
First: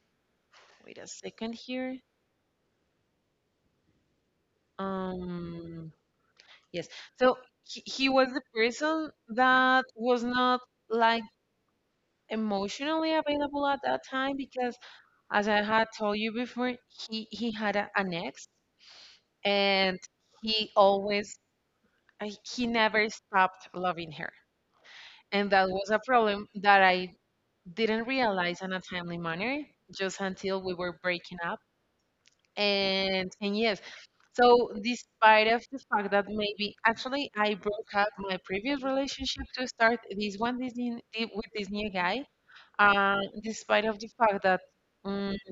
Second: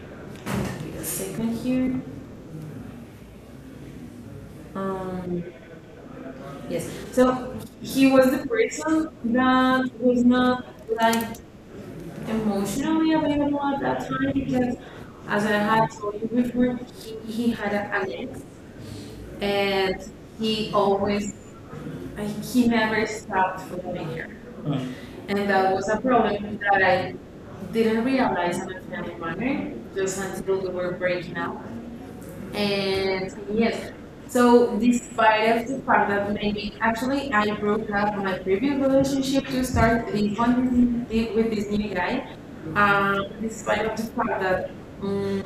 Speaker 1: wait
Speaker 2: Wait
Speaker 1: a
Speaker 2: a second
Speaker 1: second
Speaker 2: here.
Speaker 1: here. Um,
Speaker 2: Um, yes.
Speaker 1: yes,
Speaker 2: So
Speaker 1: so
Speaker 2: he
Speaker 1: he
Speaker 2: was
Speaker 1: was
Speaker 2: the
Speaker 1: the person
Speaker 2: person that
Speaker 1: that
Speaker 2: was
Speaker 1: was
Speaker 2: not
Speaker 1: not
Speaker 2: like
Speaker 1: like emotionally
Speaker 2: emotionally
Speaker 1: available
Speaker 2: available at
Speaker 1: at
Speaker 2: that
Speaker 1: that time
Speaker 2: time because,
Speaker 1: because, as
Speaker 2: as
Speaker 1: I
Speaker 2: I had
Speaker 1: had
Speaker 2: told
Speaker 1: told you
Speaker 2: you before,
Speaker 1: before, he
Speaker 2: he
Speaker 1: had
Speaker 2: had a,
Speaker 1: an
Speaker 2: an
Speaker 1: ex
Speaker 2: ex, and
Speaker 1: and
Speaker 2: he
Speaker 1: he always,
Speaker 2: always uh,
Speaker 1: and
Speaker 2: he
Speaker 1: he never
Speaker 2: never
Speaker 1: stopped
Speaker 2: stopped loving
Speaker 1: following
Speaker 2: her.
Speaker 1: her. Uh,
Speaker 2: And
Speaker 1: And
Speaker 2: that
Speaker 1: that
Speaker 2: was
Speaker 1: was
Speaker 2: a
Speaker 1: a
Speaker 2: problem
Speaker 1: problem
Speaker 2: that
Speaker 1: that
Speaker 2: I
Speaker 1: I
Speaker 2: didn't
Speaker 1: didn't
Speaker 2: realize
Speaker 1: realize
Speaker 2: in a
Speaker 1: I
Speaker 2: timely
Speaker 1: a
Speaker 2: manner
Speaker 1: runner
Speaker 2: just
Speaker 1: just
Speaker 2: until
Speaker 1: until
Speaker 2: we
Speaker 1: we were
Speaker 2: were breaking
Speaker 1: breaking
Speaker 2: up.
Speaker 1: up. And
Speaker 2: And yes,
Speaker 1: yes,
Speaker 2: so
Speaker 1: so
Speaker 2: despite of
Speaker 1: despite of
Speaker 2: the
Speaker 1: the
Speaker 2: fact
Speaker 1: fact
Speaker 2: that
Speaker 1: that
Speaker 2: maybe actually
Speaker 1: actually
Speaker 2: I
Speaker 1: I
Speaker 2: broke
Speaker 1: broke
Speaker 2: up
Speaker 1: up
Speaker 2: my
Speaker 1: my previous
Speaker 2: previous relationship
Speaker 1: relationship
Speaker 2: to
Speaker 1: to
Speaker 2: start
Speaker 1: start
Speaker 2: this
Speaker 1: this
Speaker 2: one
Speaker 1: one with
Speaker 2: with this
Speaker 1: this
Speaker 2: new
Speaker 1: new guy,
Speaker 2: guy,
Speaker 1: um, of the
Speaker 2: despite of the fact
Speaker 1: fact
Speaker 2: that
Speaker 1: that
Speaker 2: um,
Speaker 1: um,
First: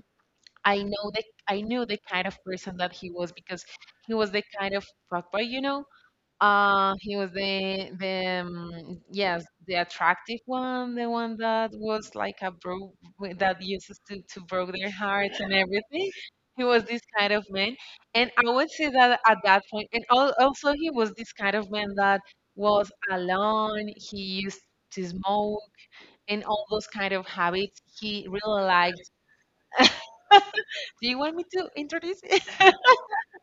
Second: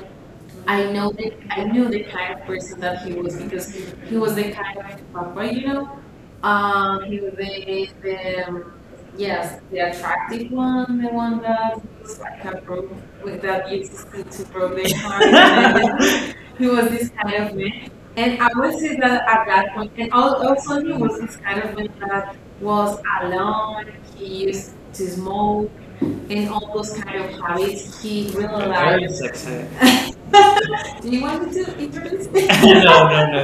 Speaker 2: I
Speaker 1: I
Speaker 2: know
Speaker 1: know
Speaker 2: the
Speaker 1: that
Speaker 2: I
Speaker 1: I
Speaker 2: knew
Speaker 1: knew
Speaker 2: the
Speaker 1: the
Speaker 2: kind
Speaker 1: kind
Speaker 2: of person that
Speaker 1: that
Speaker 2: he
Speaker 1: he
Speaker 2: was
Speaker 1: was
Speaker 2: because
Speaker 1: because
Speaker 2: he
Speaker 1: he
Speaker 2: was
Speaker 1: was
Speaker 2: the
Speaker 1: the
Speaker 2: kind
Speaker 1: kind
Speaker 2: of
Speaker 1: of
Speaker 2: fuckboy,
Speaker 1: papa,
Speaker 2: you
Speaker 1: you
Speaker 2: know.
Speaker 1: know.
Speaker 2: He
Speaker 1: He
Speaker 2: was
Speaker 1: was
Speaker 2: the
Speaker 1: um,
Speaker 2: yes,
Speaker 1: Yes,
Speaker 2: the
Speaker 1: the
Speaker 2: attractive
Speaker 1: attractive
Speaker 2: one,
Speaker 1: one,
Speaker 2: the
Speaker 1: the
Speaker 2: one
Speaker 1: one
Speaker 2: that
Speaker 1: that
Speaker 2: was like a
Speaker 1: broke
Speaker 2: broke
Speaker 1: with
Speaker 2: that
Speaker 1: that
Speaker 2: uses
Speaker 1: used
Speaker 2: to
Speaker 1: to
Speaker 2: broke
Speaker 1: broke
Speaker 2: their
Speaker 1: their
Speaker 2: hearts and
Speaker 1: heart.
Speaker 2: everything. He
Speaker 1: He
Speaker 2: was
Speaker 1: was
Speaker 2: this
Speaker 1: this
Speaker 2: kind
Speaker 1: kind
Speaker 2: of
Speaker 1: of
Speaker 2: man,
Speaker 1: man.
Speaker 2: and
Speaker 1: And
Speaker 2: I
Speaker 1: I
Speaker 2: would
Speaker 1: would
Speaker 2: say
Speaker 1: say
Speaker 2: that
Speaker 1: that
Speaker 2: at
Speaker 1: at
Speaker 2: that
Speaker 1: that
Speaker 2: point,
Speaker 1: point,
Speaker 2: and
Speaker 1: and al-
Speaker 2: also
Speaker 1: also
Speaker 2: he
Speaker 1: he
Speaker 2: was
Speaker 1: was
Speaker 2: this
Speaker 1: this
Speaker 2: kind
Speaker 1: kind
Speaker 2: of
Speaker 1: of man
Speaker 2: man that
Speaker 1: that
Speaker 2: was
Speaker 1: was a
Speaker 2: alone. He
Speaker 1: he
Speaker 2: used
Speaker 1: used
Speaker 2: to
Speaker 1: to smoke
Speaker 2: smoke and
Speaker 1: and
Speaker 2: all
Speaker 1: all
Speaker 2: those kind of habits.
Speaker 1: habits
Speaker 2: He
Speaker 1: he
Speaker 2: really liked.
Speaker 1: realized.
Speaker 2: Do
Speaker 1: Do
Speaker 2: you
Speaker 1: you
Speaker 2: want me
Speaker 1: want me
Speaker 2: to
Speaker 1: to
Speaker 2: introduce?
Speaker 1: introduce?
Speaker 2: It?
Speaker 1: No, no, no.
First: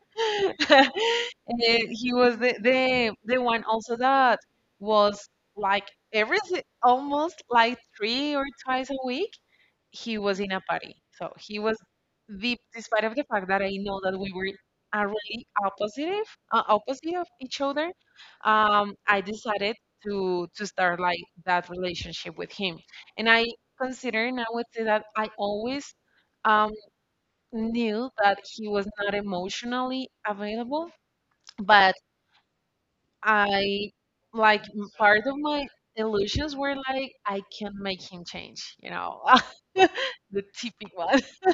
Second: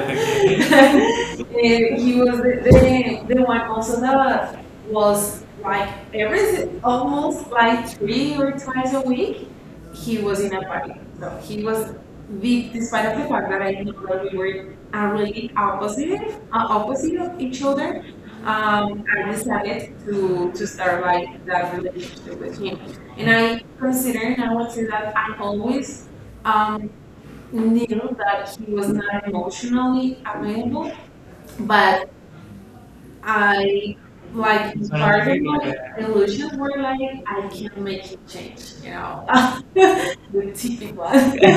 Speaker 2: Eh,
Speaker 1: And
Speaker 2: he
Speaker 1: he was
Speaker 2: was the
Speaker 1: the one
Speaker 2: one also
Speaker 1: also
Speaker 2: that
Speaker 1: that
Speaker 2: was
Speaker 1: was
Speaker 2: like
Speaker 1: like
Speaker 2: every
Speaker 1: every
Speaker 2: almost
Speaker 1: almost
Speaker 2: like
Speaker 1: like three
Speaker 2: three or
Speaker 1: or
Speaker 2: twice
Speaker 1: twice a
Speaker 2: a week
Speaker 1: week he
Speaker 2: he
Speaker 1: was
Speaker 2: was in a party. So he
Speaker 1: he
Speaker 2: was
Speaker 1: was
Speaker 2: the
Speaker 1: weak
Speaker 2: despite
Speaker 1: despite
Speaker 2: of
Speaker 1: the
Speaker 2: the fact that I know that
Speaker 1: fact
Speaker 2: we
Speaker 1: we
Speaker 2: were
Speaker 1: were really
Speaker 2: really opposite
Speaker 1: opposite
Speaker 2: opposite of
Speaker 1: of each
Speaker 2: each other.
Speaker 1: other. Uh, I
Speaker 2: I decided
Speaker 1: decided to
Speaker 2: to start like
Speaker 1: survive
Speaker 2: that
Speaker 1: that relationship
Speaker 2: relationship with
Speaker 1: with him,
Speaker 2: him,
Speaker 1: and
Speaker 2: and I
Speaker 1: I
Speaker 2: consider
Speaker 1: consider
Speaker 2: and I
Speaker 1: now I
Speaker 2: would
Speaker 1: say
Speaker 2: say that
Speaker 1: that
Speaker 2: I
Speaker 1: I
Speaker 2: always
Speaker 1: always
Speaker 2: um,
Speaker 1: um, knew
Speaker 2: knew that
Speaker 1: that
Speaker 2: he
Speaker 1: he
Speaker 2: was
Speaker 1: was
Speaker 2: not
Speaker 1: not
Speaker 2: emotionally
Speaker 1: emotionally available,
Speaker 2: available, but
Speaker 1: but
Speaker 2: I
Speaker 1: I
Speaker 2: like
Speaker 1: like part
Speaker 2: part of
Speaker 1: of
Speaker 2: my
Speaker 1: my illusion
Speaker 2: illusions
Speaker 1: for
Speaker 2: were
Speaker 1: like
Speaker 2: like, "I
Speaker 1: I
Speaker 2: can
Speaker 1: can
Speaker 2: make
Speaker 1: make
Speaker 2: him change,
Speaker 1: it, you
Speaker 2: you know."
Speaker 1: know,
Speaker 2: The typical
Speaker 1: typical.
Speaker 2: one.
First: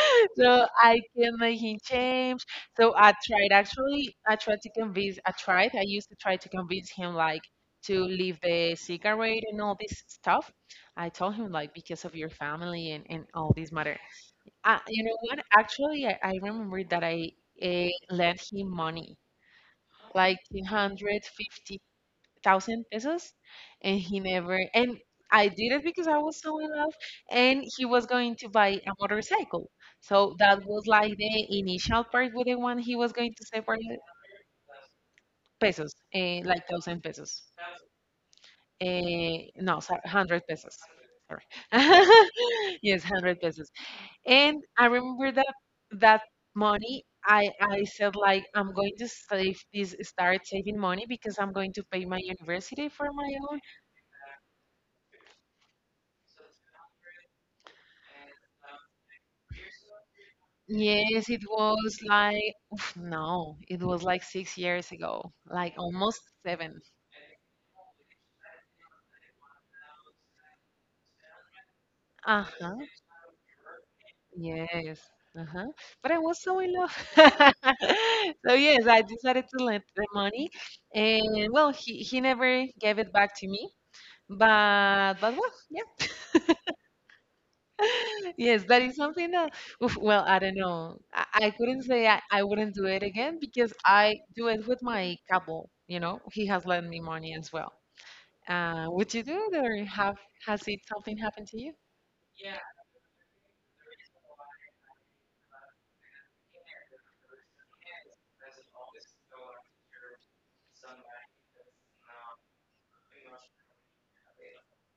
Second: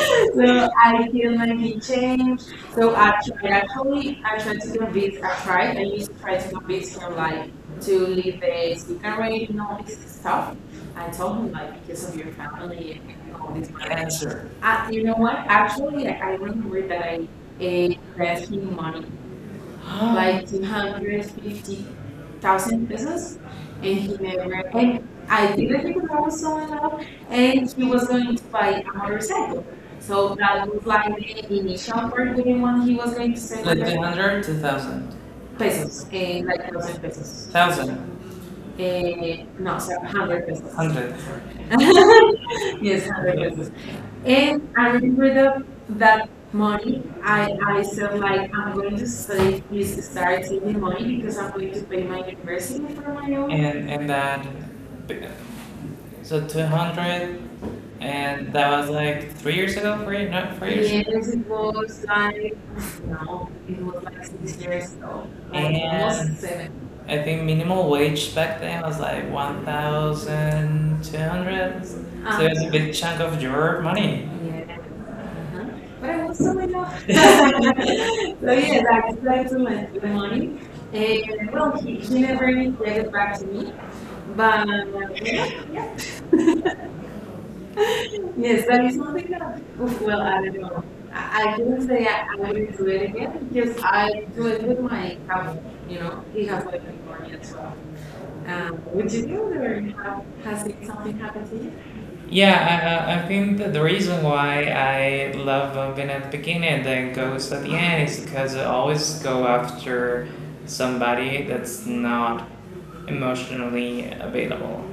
Speaker 1: So
Speaker 2: So
Speaker 1: it
Speaker 2: I
Speaker 1: might
Speaker 2: can make him
Speaker 1: be
Speaker 2: change. So
Speaker 1: so
Speaker 2: I tried actually.
Speaker 1: actually,
Speaker 2: I tried to
Speaker 1: it's gonna be
Speaker 2: convince.
Speaker 1: a
Speaker 2: I tried.
Speaker 1: try
Speaker 2: I used to try to convince him like
Speaker 1: to
Speaker 2: to leave
Speaker 1: leave the
Speaker 2: the
Speaker 1: speaker
Speaker 2: cigarette
Speaker 1: already
Speaker 2: and all this
Speaker 1: noise.
Speaker 2: stuff. I
Speaker 1: I
Speaker 2: told
Speaker 1: told
Speaker 2: him
Speaker 1: him
Speaker 2: like
Speaker 1: like
Speaker 2: because
Speaker 1: because
Speaker 2: of
Speaker 1: of your.
Speaker 2: your family and all this matter.
Speaker 1: Answer.
Speaker 2: You
Speaker 1: You know
Speaker 2: know
Speaker 1: what?
Speaker 2: what? Actually, I
Speaker 1: I
Speaker 2: remember
Speaker 1: remember
Speaker 2: that
Speaker 1: that
Speaker 2: I
Speaker 1: a
Speaker 2: lent him
Speaker 1: asking money
Speaker 2: money like
Speaker 1: like
Speaker 2: two
Speaker 1: two
Speaker 2: hundred
Speaker 1: hundred
Speaker 2: fifty.
Speaker 1: fifty
Speaker 2: Thousand
Speaker 1: thousand
Speaker 2: pesos
Speaker 1: pesos, and
Speaker 2: and
Speaker 1: he
Speaker 2: he never and
Speaker 1: and
Speaker 2: I
Speaker 1: I
Speaker 2: did
Speaker 1: didn't
Speaker 2: it
Speaker 1: think
Speaker 2: because
Speaker 1: that
Speaker 2: I
Speaker 1: I
Speaker 2: was
Speaker 1: was
Speaker 2: so in love,
Speaker 1: someone.
Speaker 2: and
Speaker 1: And
Speaker 2: he
Speaker 1: he
Speaker 2: was
Speaker 1: was
Speaker 2: going
Speaker 1: going to
Speaker 2: to buy
Speaker 1: buy
Speaker 2: a motorcycle. So
Speaker 1: so
Speaker 2: that
Speaker 1: that
Speaker 2: was
Speaker 1: was
Speaker 2: like
Speaker 1: like
Speaker 2: the
Speaker 1: the initial
Speaker 2: initial part
Speaker 1: part
Speaker 2: with the one
Speaker 1: minimum
Speaker 2: he
Speaker 1: he
Speaker 2: was
Speaker 1: was
Speaker 2: going
Speaker 1: going to
Speaker 2: to
Speaker 1: say
Speaker 2: separate
Speaker 1: like 200, 2,000,
Speaker 2: pesos,
Speaker 1: pesos,
Speaker 2: like
Speaker 1: like
Speaker 2: thousand
Speaker 1: thousand
Speaker 2: pesos.
Speaker 1: pesos, thousand, eh,
Speaker 2: No,
Speaker 1: no, so
Speaker 2: sorry, hundred
Speaker 1: hundred pesos,
Speaker 2: pesos.
Speaker 1: hundred.
Speaker 2: Sorry. Yes,
Speaker 1: Yes,
Speaker 2: hundred
Speaker 1: hundred
Speaker 2: pesos.
Speaker 1: pesos.
Speaker 2: And
Speaker 1: And
Speaker 2: I
Speaker 1: I remember
Speaker 2: remember that
Speaker 1: that
Speaker 2: that
Speaker 1: that
Speaker 2: money,
Speaker 1: money,
Speaker 2: I, I
Speaker 1: I
Speaker 2: said
Speaker 1: said
Speaker 2: like, "I'm
Speaker 1: I'm
Speaker 2: going
Speaker 1: going
Speaker 2: to
Speaker 1: to
Speaker 2: save
Speaker 1: say
Speaker 2: this
Speaker 1: please
Speaker 2: start
Speaker 1: start
Speaker 2: saving
Speaker 1: saving
Speaker 2: money
Speaker 1: money
Speaker 2: because
Speaker 1: because
Speaker 2: I'm
Speaker 1: I'm
Speaker 2: going
Speaker 1: going
Speaker 2: to
Speaker 1: to pay
Speaker 2: pay my
Speaker 1: my
Speaker 2: university
Speaker 1: university
Speaker 2: for
Speaker 1: for
Speaker 2: my
Speaker 1: my own.
Speaker 2: own."
Speaker 1: And that, so 200, and that was like 3 years ago, 4 years, not 4 years.
Speaker 2: Yes,
Speaker 1: Yes,
Speaker 2: it
Speaker 1: it was.
Speaker 2: was like, oof, no, it was like 6 years ago, like almost
Speaker 1: And
Speaker 2: 7.
Speaker 1: I think minimal wage back then was like 1,200. So it was a
Speaker 2: Uh-huh.
Speaker 1: big chunk of your money. But
Speaker 2: Yes. Uh-huh. But I
Speaker 1: I
Speaker 2: was
Speaker 1: also so
Speaker 2: so in love.
Speaker 1: much.
Speaker 2: So yes, I
Speaker 1: Back
Speaker 2: decided
Speaker 1: to
Speaker 2: to lend
Speaker 1: my
Speaker 2: the
Speaker 1: the
Speaker 2: money.
Speaker 1: money.
Speaker 2: And
Speaker 1: And
Speaker 2: well,
Speaker 1: well,
Speaker 2: he
Speaker 1: he never
Speaker 2: never
Speaker 1: really
Speaker 2: gave
Speaker 1: gave
Speaker 2: it
Speaker 1: it
Speaker 2: back
Speaker 1: back
Speaker 2: to
Speaker 1: to
Speaker 2: me.
Speaker 1: me. But
Speaker 2: But well,
Speaker 1: yeah,
Speaker 2: yeah. Yes,
Speaker 1: yes,
Speaker 2: that
Speaker 1: that
Speaker 2: is
Speaker 1: is
Speaker 2: something
Speaker 1: one.
Speaker 2: that, oof, well, I don't know. I
Speaker 1: I
Speaker 2: couldn't
Speaker 1: didn't
Speaker 2: say
Speaker 1: say
Speaker 2: I wouldn't do
Speaker 1: do
Speaker 2: it
Speaker 1: it
Speaker 2: again
Speaker 1: again
Speaker 2: because
Speaker 1: because
Speaker 2: I
Speaker 1: I
Speaker 2: do
Speaker 1: do it
Speaker 2: it with
Speaker 1: with
Speaker 2: my
Speaker 1: my,
Speaker 2: couple, you
Speaker 1: you
Speaker 2: know,
Speaker 1: know,
Speaker 2: he
Speaker 1: he
Speaker 2: has
Speaker 1: has.
Speaker 2: lent me money as well.
Speaker 1: Uh,
Speaker 2: Would
Speaker 1: would
Speaker 2: you
Speaker 1: you
Speaker 2: do
Speaker 1: do
Speaker 2: it
Speaker 1: it or
Speaker 2: or have
Speaker 1: have, has
Speaker 2: has it something
Speaker 1: something
Speaker 2: happened
Speaker 1: happened to
Speaker 2: to you?
Speaker 1: you? Yeah, I think that the reason why I love Vin at the beginning and then Ghost at the end is because I always go after somebody that's not emotionally available.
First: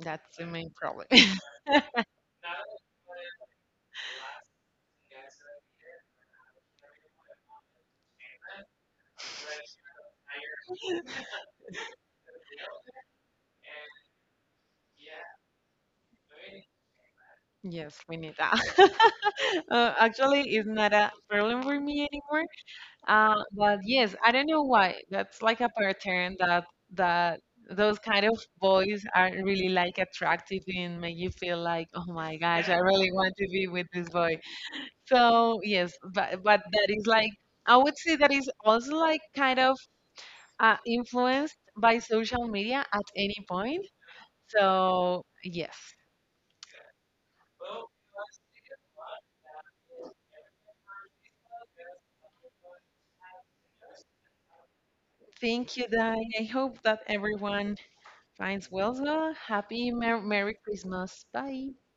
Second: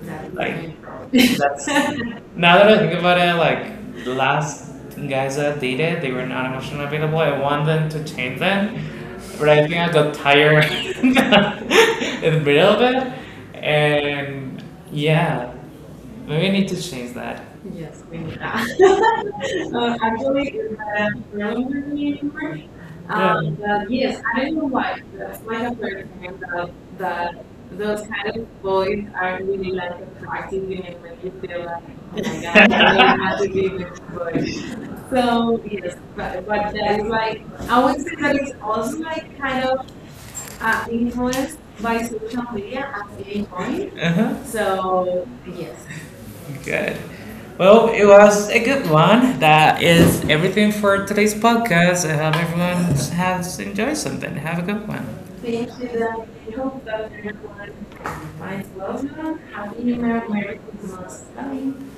Speaker 2: That's the main
Speaker 1: Like,
Speaker 2: problem.
Speaker 1: that's, now that I think about it, like, the last guys that I dated, they were not emotionally available. I want them to change them, but I think I got tired in the middle of it. And yeah, we need to change that.
Speaker 2: Yes,
Speaker 1: Yes,
Speaker 2: we
Speaker 1: we
Speaker 2: need
Speaker 1: need
Speaker 2: that.
Speaker 1: that. Uh,
Speaker 2: Actually, it's not a problem
Speaker 1: remember
Speaker 2: for me
Speaker 1: me
Speaker 2: anymore.
Speaker 1: anymore? Yeah,
Speaker 2: But
Speaker 1: but
Speaker 2: yes,
Speaker 1: yes,
Speaker 2: I don't
Speaker 1: I don't
Speaker 2: know
Speaker 1: know
Speaker 2: why. That's like a pattern that that
Speaker 1: that
Speaker 2: those
Speaker 1: those
Speaker 2: kind of
Speaker 1: kind of
Speaker 2: boys
Speaker 1: boys
Speaker 2: are
Speaker 1: are
Speaker 2: really
Speaker 1: really like
Speaker 2: like attractive
Speaker 1: attractive
Speaker 2: and
Speaker 1: and
Speaker 2: make
Speaker 1: when
Speaker 2: you
Speaker 1: you
Speaker 2: feel
Speaker 1: feel like,
Speaker 2: like, "Oh
Speaker 1: oh
Speaker 2: my
Speaker 1: my
Speaker 2: gosh,
Speaker 1: god,
Speaker 2: I
Speaker 1: I
Speaker 2: really
Speaker 1: really
Speaker 2: want
Speaker 1: have
Speaker 2: to
Speaker 1: to
Speaker 2: be
Speaker 1: be
Speaker 2: with this
Speaker 1: with
Speaker 2: boy."
Speaker 1: this boy.
Speaker 2: So
Speaker 1: So
Speaker 2: yes,
Speaker 1: yes,
Speaker 2: but
Speaker 1: but
Speaker 2: that
Speaker 1: that
Speaker 2: is
Speaker 1: is
Speaker 2: like
Speaker 1: like,
Speaker 2: I
Speaker 1: I
Speaker 2: would
Speaker 1: would
Speaker 2: say that
Speaker 1: say,
Speaker 2: is also like kind of
Speaker 1: uh,
Speaker 2: influenced
Speaker 1: influence,
Speaker 2: by social media at any point.
Speaker 1: influence. Uh huh.
Speaker 2: So
Speaker 1: So
Speaker 2: yes,
Speaker 1: yes. Good. Well, it was a good one. That is everything for today's podcast. I hope everyone has enjoyed something. Have a good one. Thank
Speaker 2: thank you, Dai.
Speaker 1: you.
Speaker 2: I hope that everyone finds well. Happy Merry Christmas. Bye.
Speaker 1: Bye.